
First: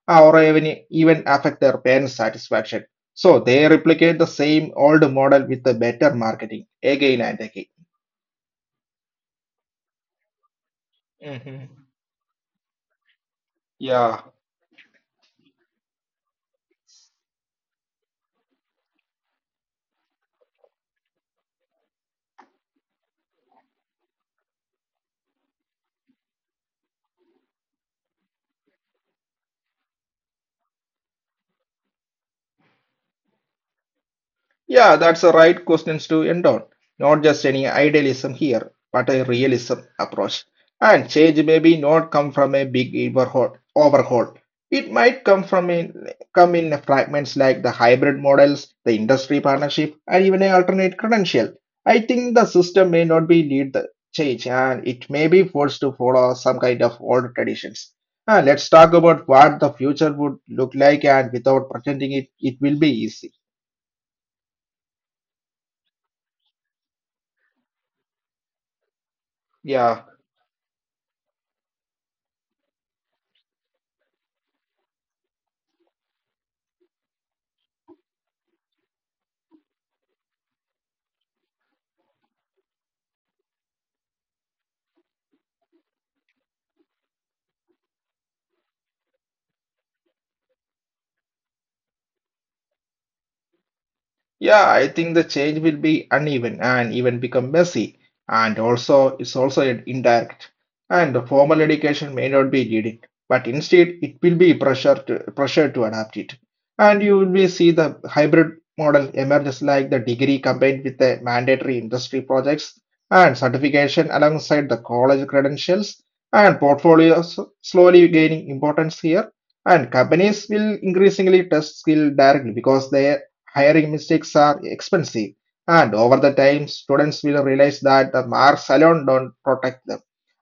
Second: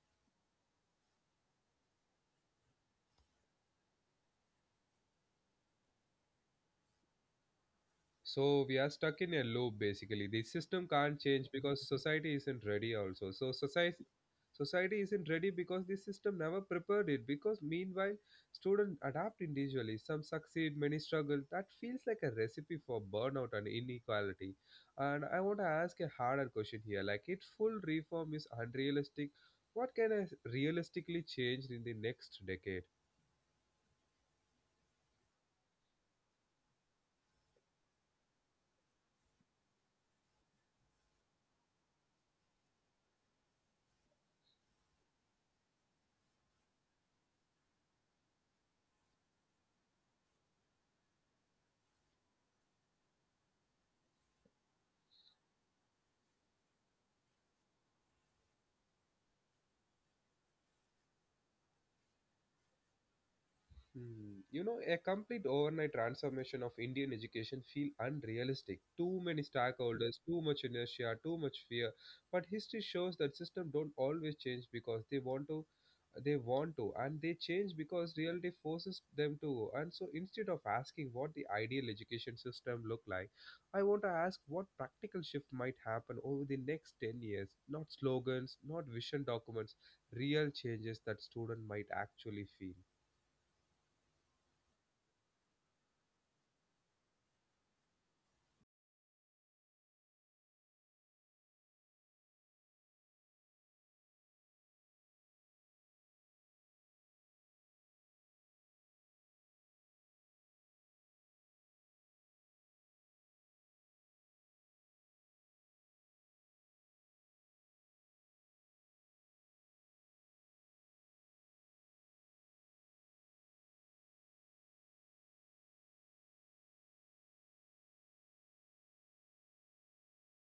Speaker 2: or even affect their parent satisfaction, so they replicate the same old model with the better marketing again and again.
Speaker 1: So we are stuck in a loop basically. The system can't change
Speaker 2: Mhm.
Speaker 1: because society isn't ready also. So society
Speaker 2: Yeah.
Speaker 1: society isn't ready because the system never prepared it, because meanwhile students adapt individually, some succeed, many struggle. That feels like a recipe for burnout and inequality, and I want to ask a harder question here, like if full reform is unrealistic, what can I realistically change in the next decade?
Speaker 2: Yeah, that's the right questions to end on. Not just any idealism here, but a realism approach. And change may be not come from a big overhaul. It might come from come in fragments like the hybrid models, the industry partnership, and even an alternate credential. I think the system may not be lead the change, and it may be forced to follow some kind of old traditions. Let's talk about what the future would look like, and without pretending it will be easy.
Speaker 1: Hmm. A complete overnight transformation of Indian education feel unrealistic. Too many
Speaker 2: Yeah.
Speaker 1: stakeholders, too much inertia, too much fear. But history shows that system don't always change because they want to, and they change because reality forces them to. And so, instead of asking what the ideal education system look like, I want to ask what practical shift might happen over the next 10 years. Not slogans, not vision documents, real changes that student might actually feel.
Speaker 2: Yeah, I think the change will be uneven and even become messy, and also it's also indirect. And the formal education may not be leading, but instead it will be pressure to adapt it. And you will be see the hybrid model emerges like the degree combined with the mandatory industry projects and certification alongside the college credentials and portfolios slowly gaining importance here. And companies will increasingly test skill directly because they hiring mistakes are expensive, and over the time, students will realize that the marks alone don't protect them.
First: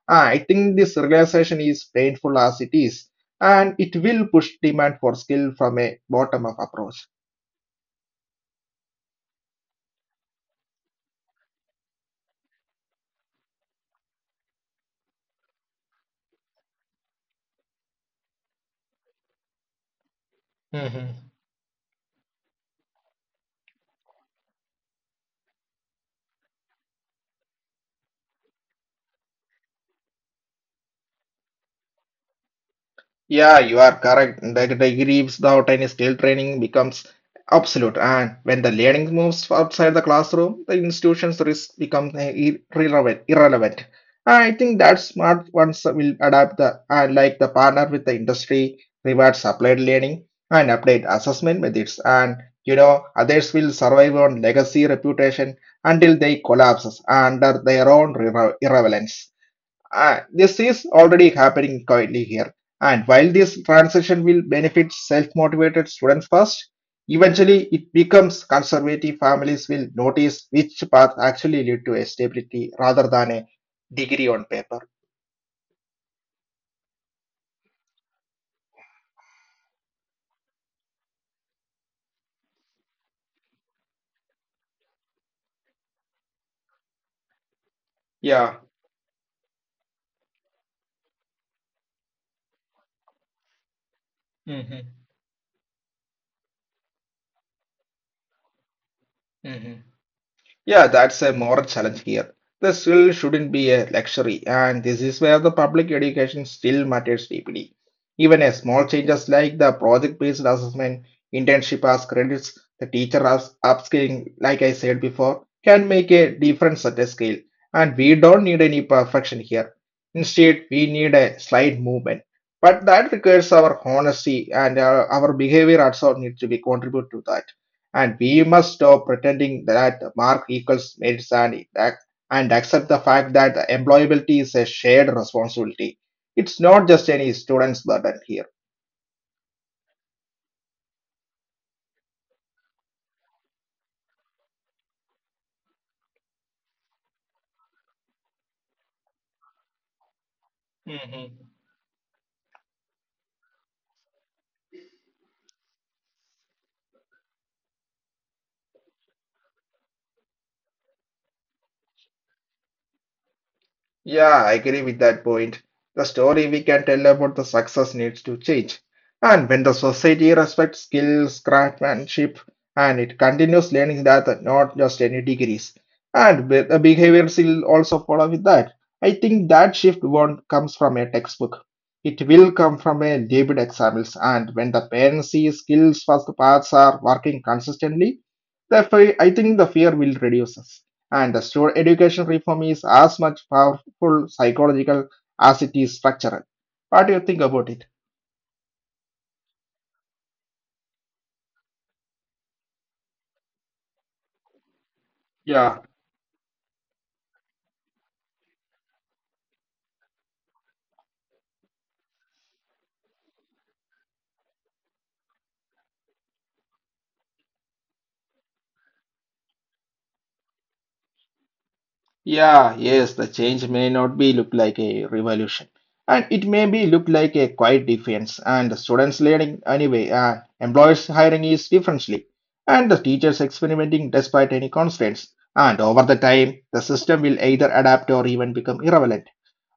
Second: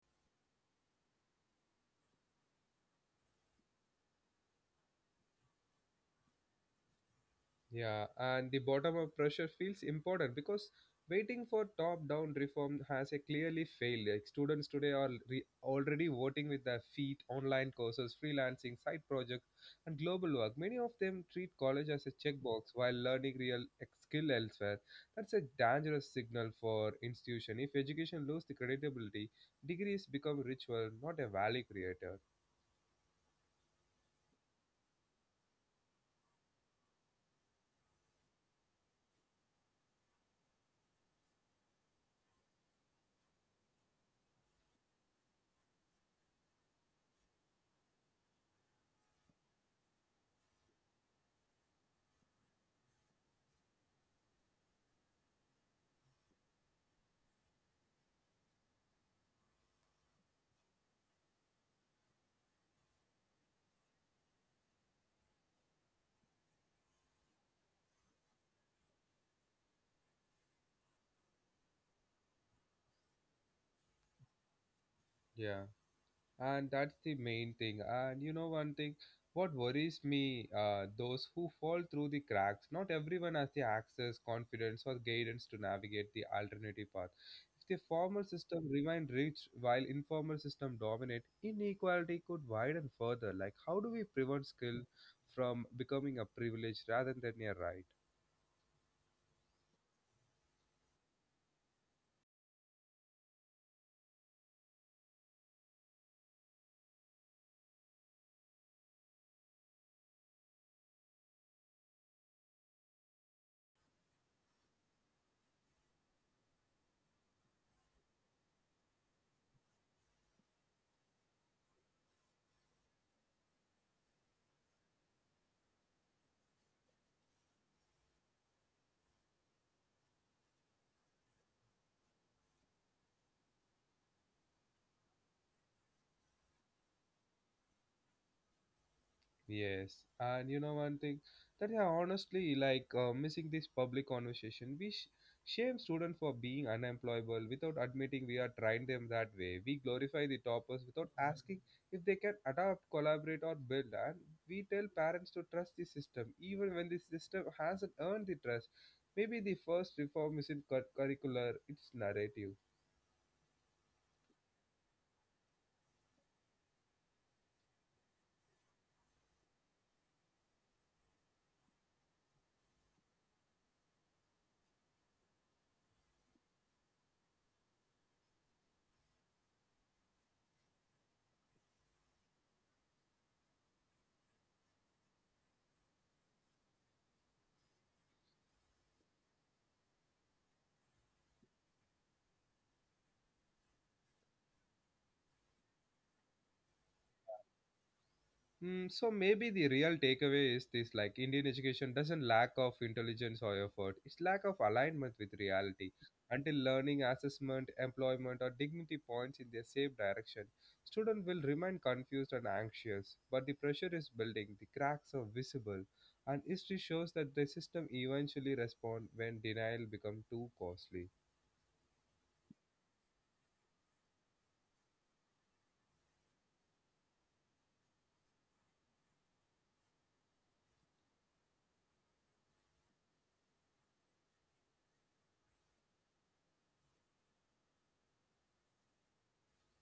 Speaker 2: I think this realization is painful as it is, and it will push demand for skill from a bottom-up approach.
Speaker 1: Yeah, and the bottom up pressure feels important because waiting for top down reform has a clearly failed. Like students today are already voting with their feet, online courses, freelancing, side projects, and global work. Many of them treat college as a checkbox while learning real skill elsewhere. That's a dangerous signal for institution. If education lose the credibility, degrees become ritual, not a value creator.
Speaker 2: Yeah, you are correct. The degree without any skill training becomes absolute, and when the learning moves outside the classroom, the institution's risk becomes irrelevant. I think that smart ones will adapt the and like the partner with the industry, rewards applied learning and update assessment methods, and you know others will survive on legacy reputation until they collapse under their own irrelevance. This is already happening quietly here. And while this transition will benefit self motivated students first, eventually it becomes conservative families will notice which path actually lead to a stability rather than a degree on paper.
Speaker 1: Yeah. And that's the main thing. And you know one thing What worries me, those who fall through the cracks, not everyone has the access, confidence or guidance to navigate the alternative path. If the formal system
Speaker 2: Yeah.
Speaker 1: remain rich while informal system dominate, inequality could widen further. Like how do we prevent skill
Speaker 2: Mm-hmm.
Speaker 1: from becoming a privilege rather than a right?
Speaker 2: Yeah, that's a moral challenge here. The skill shouldn't be a luxury, and this is where the public education still matters deeply. Even a small changes like the project-based assessment, internship as credits, the teacher as upskilling, like I said before, can make a difference at a scale. And we don't need any perfection here. Instead, we need a slight movement. But that requires our honesty and our behavior also needs to be contribute to that. And we must stop pretending that mark equals merits and accept the fact that employability is a shared responsibility. It's not just any student's burden here.
Speaker 1: Yes, and you know one thing that I honestly like, missing this public conversation. We shame students for being unemployable without admitting we are trying them that way. We glorify the toppers without asking if they can adapt, collaborate, or build. And we tell parents to trust the system even when the system hasn't earned the trust. Maybe the first reform isn't curricular; it's narrative.
Speaker 2: Yeah, I agree with that point. The story we can tell about the success needs to change. And when the society respects skills, craftsmanship, and it continues learning that not just any degrees, and the behaviors will also follow with that. I think that shift won't comes from a textbook. It will come from a labeled examples. And when the parents see skills first paths are working consistently, the I think the fear will reduce. And the student education reform is as much powerful psychological as it is structural. What do you think about it?
Speaker 1: Mm, so maybe the real takeaway is this, like Indian education doesn't lack of intelligence or effort. It's lack of alignment with
Speaker 2: Yeah,
Speaker 1: reality. Until learning, assessment, employment or dignity points in their same direction, students will remain confused and anxious. But the pressure is building, the cracks are visible, and history shows that the system eventually responds when denial becomes too costly.
Speaker 2: yeah, Yes, the change may not be look like a revolution. And it may be look like a quiet defense. And the students learning anyway, employers hiring is differently. And the teachers experimenting despite any constraints. And over the time, the system will either adapt or even become irrelevant.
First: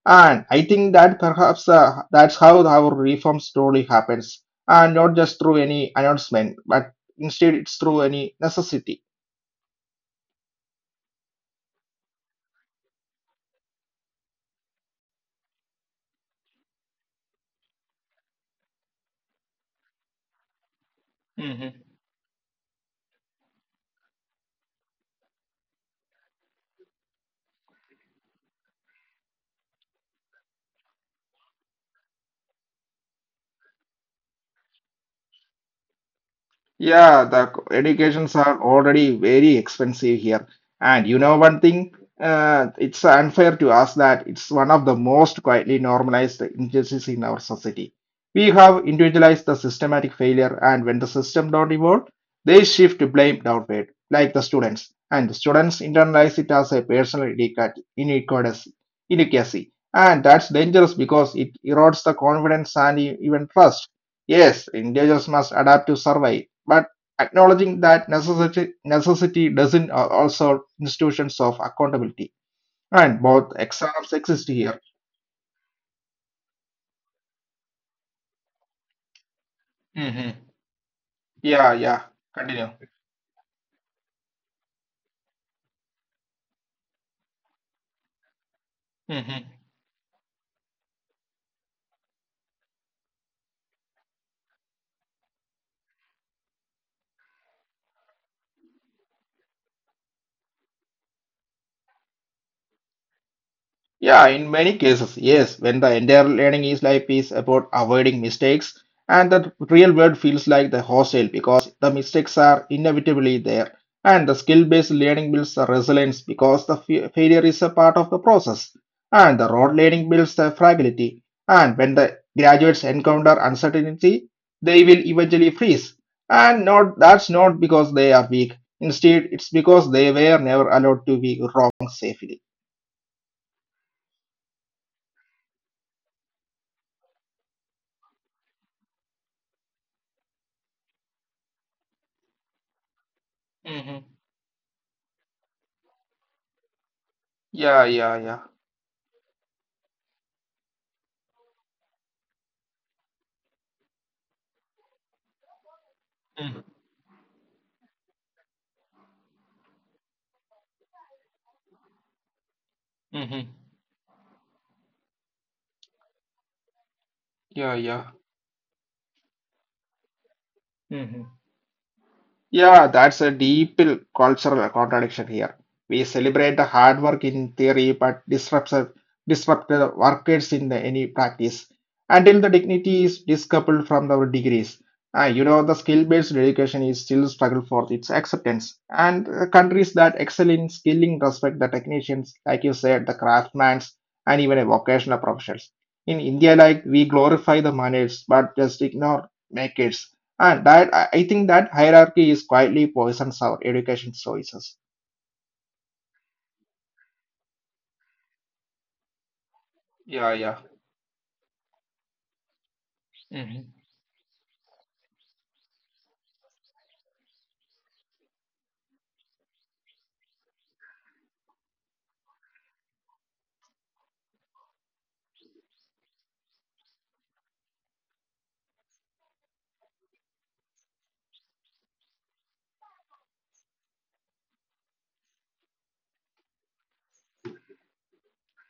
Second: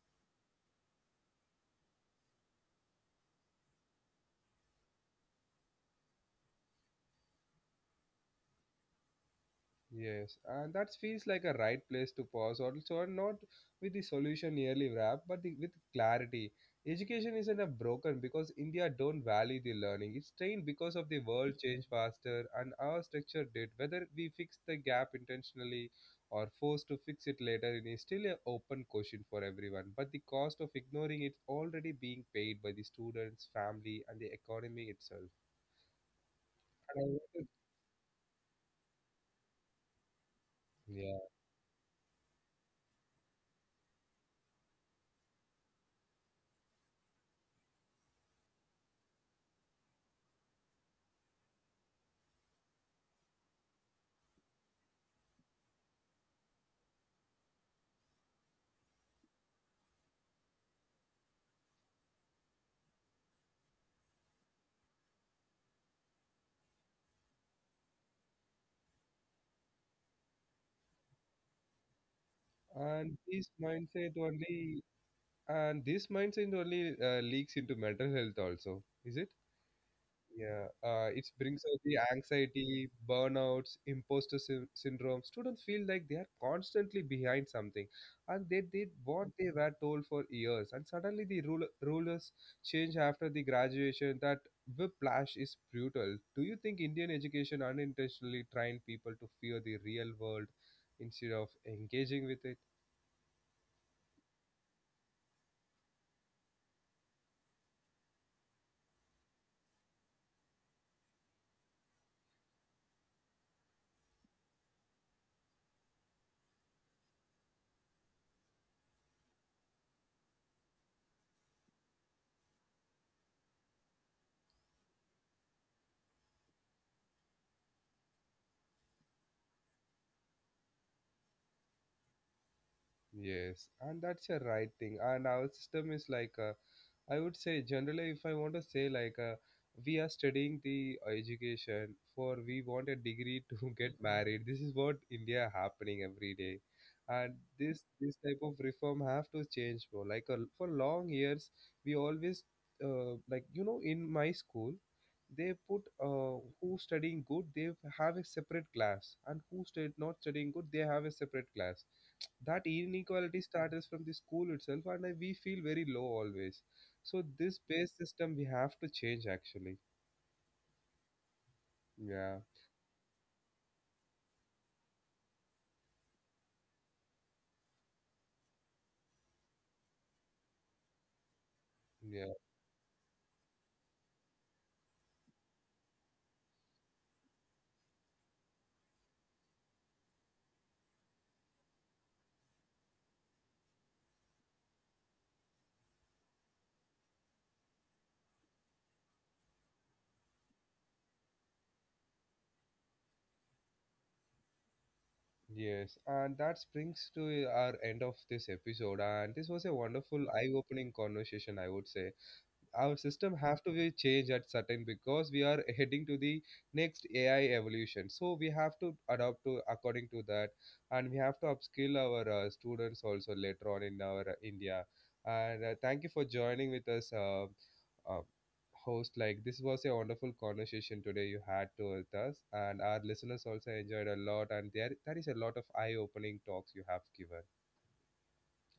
Speaker 2: And I think that perhaps that's how our reform slowly happens, and not just through any announcement, but instead it's through any necessity.
Speaker 1: Yes, and that feels like a right place to pause also, and not with the solution nearly wrapped, but the, with clarity. Education isn't a broken because India don't value the learning. It's trained because of the world change faster, and our structure did. Whether we fix the gap intentionally or forced to fix it later, it is still an open question for everyone. But the cost of ignoring it already being paid by the students, family, and the economy itself. And I
Speaker 2: Yeah, the
Speaker 1: wonder—
Speaker 2: educations are already very expensive here. And you
Speaker 1: yeah,
Speaker 2: know one thing, it's unfair to us that it's one of the most quietly normalized injustices in our society. We have individualized the systematic failure, and when the system don't evolve, they shift to blame downward, like the students. And the students internalize it as a personal inequity. And that's dangerous because it erodes the confidence and even trust. Yes, individuals must adapt to survive, but acknowledging that necessity doesn't also institutions of accountability.
Speaker 1: and
Speaker 2: And
Speaker 1: this
Speaker 2: both extremes
Speaker 1: mindset
Speaker 2: exist here.
Speaker 1: only— And this mindset only leaks into mental health also, is it?
Speaker 2: Hmm.
Speaker 1: Yeah, it brings
Speaker 2: Yeah,
Speaker 1: out the
Speaker 2: yeah. Continue.
Speaker 1: anxiety, burnouts, imposter syndrome. Students feel like they are constantly behind something, and they did what they were told for years. And suddenly, the rulers change after the graduation. That whiplash is brutal. Do you think Indian education unintentionally trained people to fear the real world instead of engaging with it?
Speaker 2: Yeah, in many cases, yes, when the entire learning is life is about avoiding mistakes, and the real world feels like the hostile because the mistakes are inevitably there, and the skill-based learning builds the resilience because the failure is a part of the process, and the rote learning builds the fragility, and when the graduates encounter uncertainty, they will eventually freeze, and not that's not because they are weak. Instead, it's because they were never allowed to be wrong safely.
Speaker 1: Yes, and that's a right thing. And our system is like, I would say, generally, if I want to say, like, we are studying the education for we want a degree *laughs* to get married. This is what India happening every day, and
Speaker 2: Yeah,
Speaker 1: this
Speaker 2: yeah,
Speaker 1: this
Speaker 2: yeah.
Speaker 1: type of reform have to change, bro. Like for long years, we always in my school, they put who studying good, they have a separate class, and who stud not studying good, they have a separate class. That inequality
Speaker 2: Mm-hmm.
Speaker 1: starts from the school itself, and we feel very low always, so this
Speaker 2: Yeah,
Speaker 1: base
Speaker 2: yeah.
Speaker 1: system we have to change actually.
Speaker 2: Mm-hmm.
Speaker 1: Yeah.
Speaker 2: Yeah, that's a deep cultural contradiction here. We celebrate the hard work in theory, but disrupt the workers in any practice
Speaker 1: yeah
Speaker 2: until the dignity is decoupled from our degrees. You know, the skill-based education is still struggle for its acceptance, and countries that excel in skilling respect the technicians, like you said, the craftsmen, and even a vocational professionals. In India, like we glorify the miners, but just ignore makers. And that I think that hierarchy is quietly poisons our education choices.
Speaker 1: yes, and that brings to our end of this episode, and this was a wonderful
Speaker 2: Yeah, yeah.
Speaker 1: eye-opening conversation, I would say. Our system have
Speaker 2: Hmm.
Speaker 1: to be changed at certain because we are heading to the next AI evolution. So we have to adapt to according to that, and we have to upskill our students also later on in our India. And thank you for joining with us, uh, host. Like this was a wonderful conversation today you had to with us, and our listeners also enjoyed a lot. And there is a lot of eye-opening talks you have given.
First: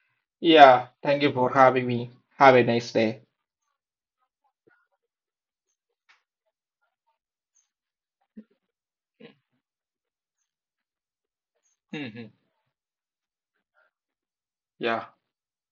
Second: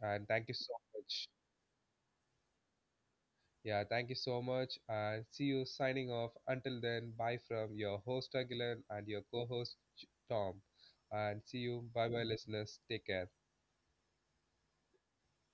Speaker 1: And thank you so
Speaker 2: Yeah. Thank
Speaker 1: much.
Speaker 2: you for having me. Have a nice day.
Speaker 1: Yeah, thank you so much. And see you signing off. Until then, bye from your host, Agilan, and your co host, Tom. And see you. Bye bye,
Speaker 2: Hmm.
Speaker 1: listeners. Take care.
Speaker 2: Yeah.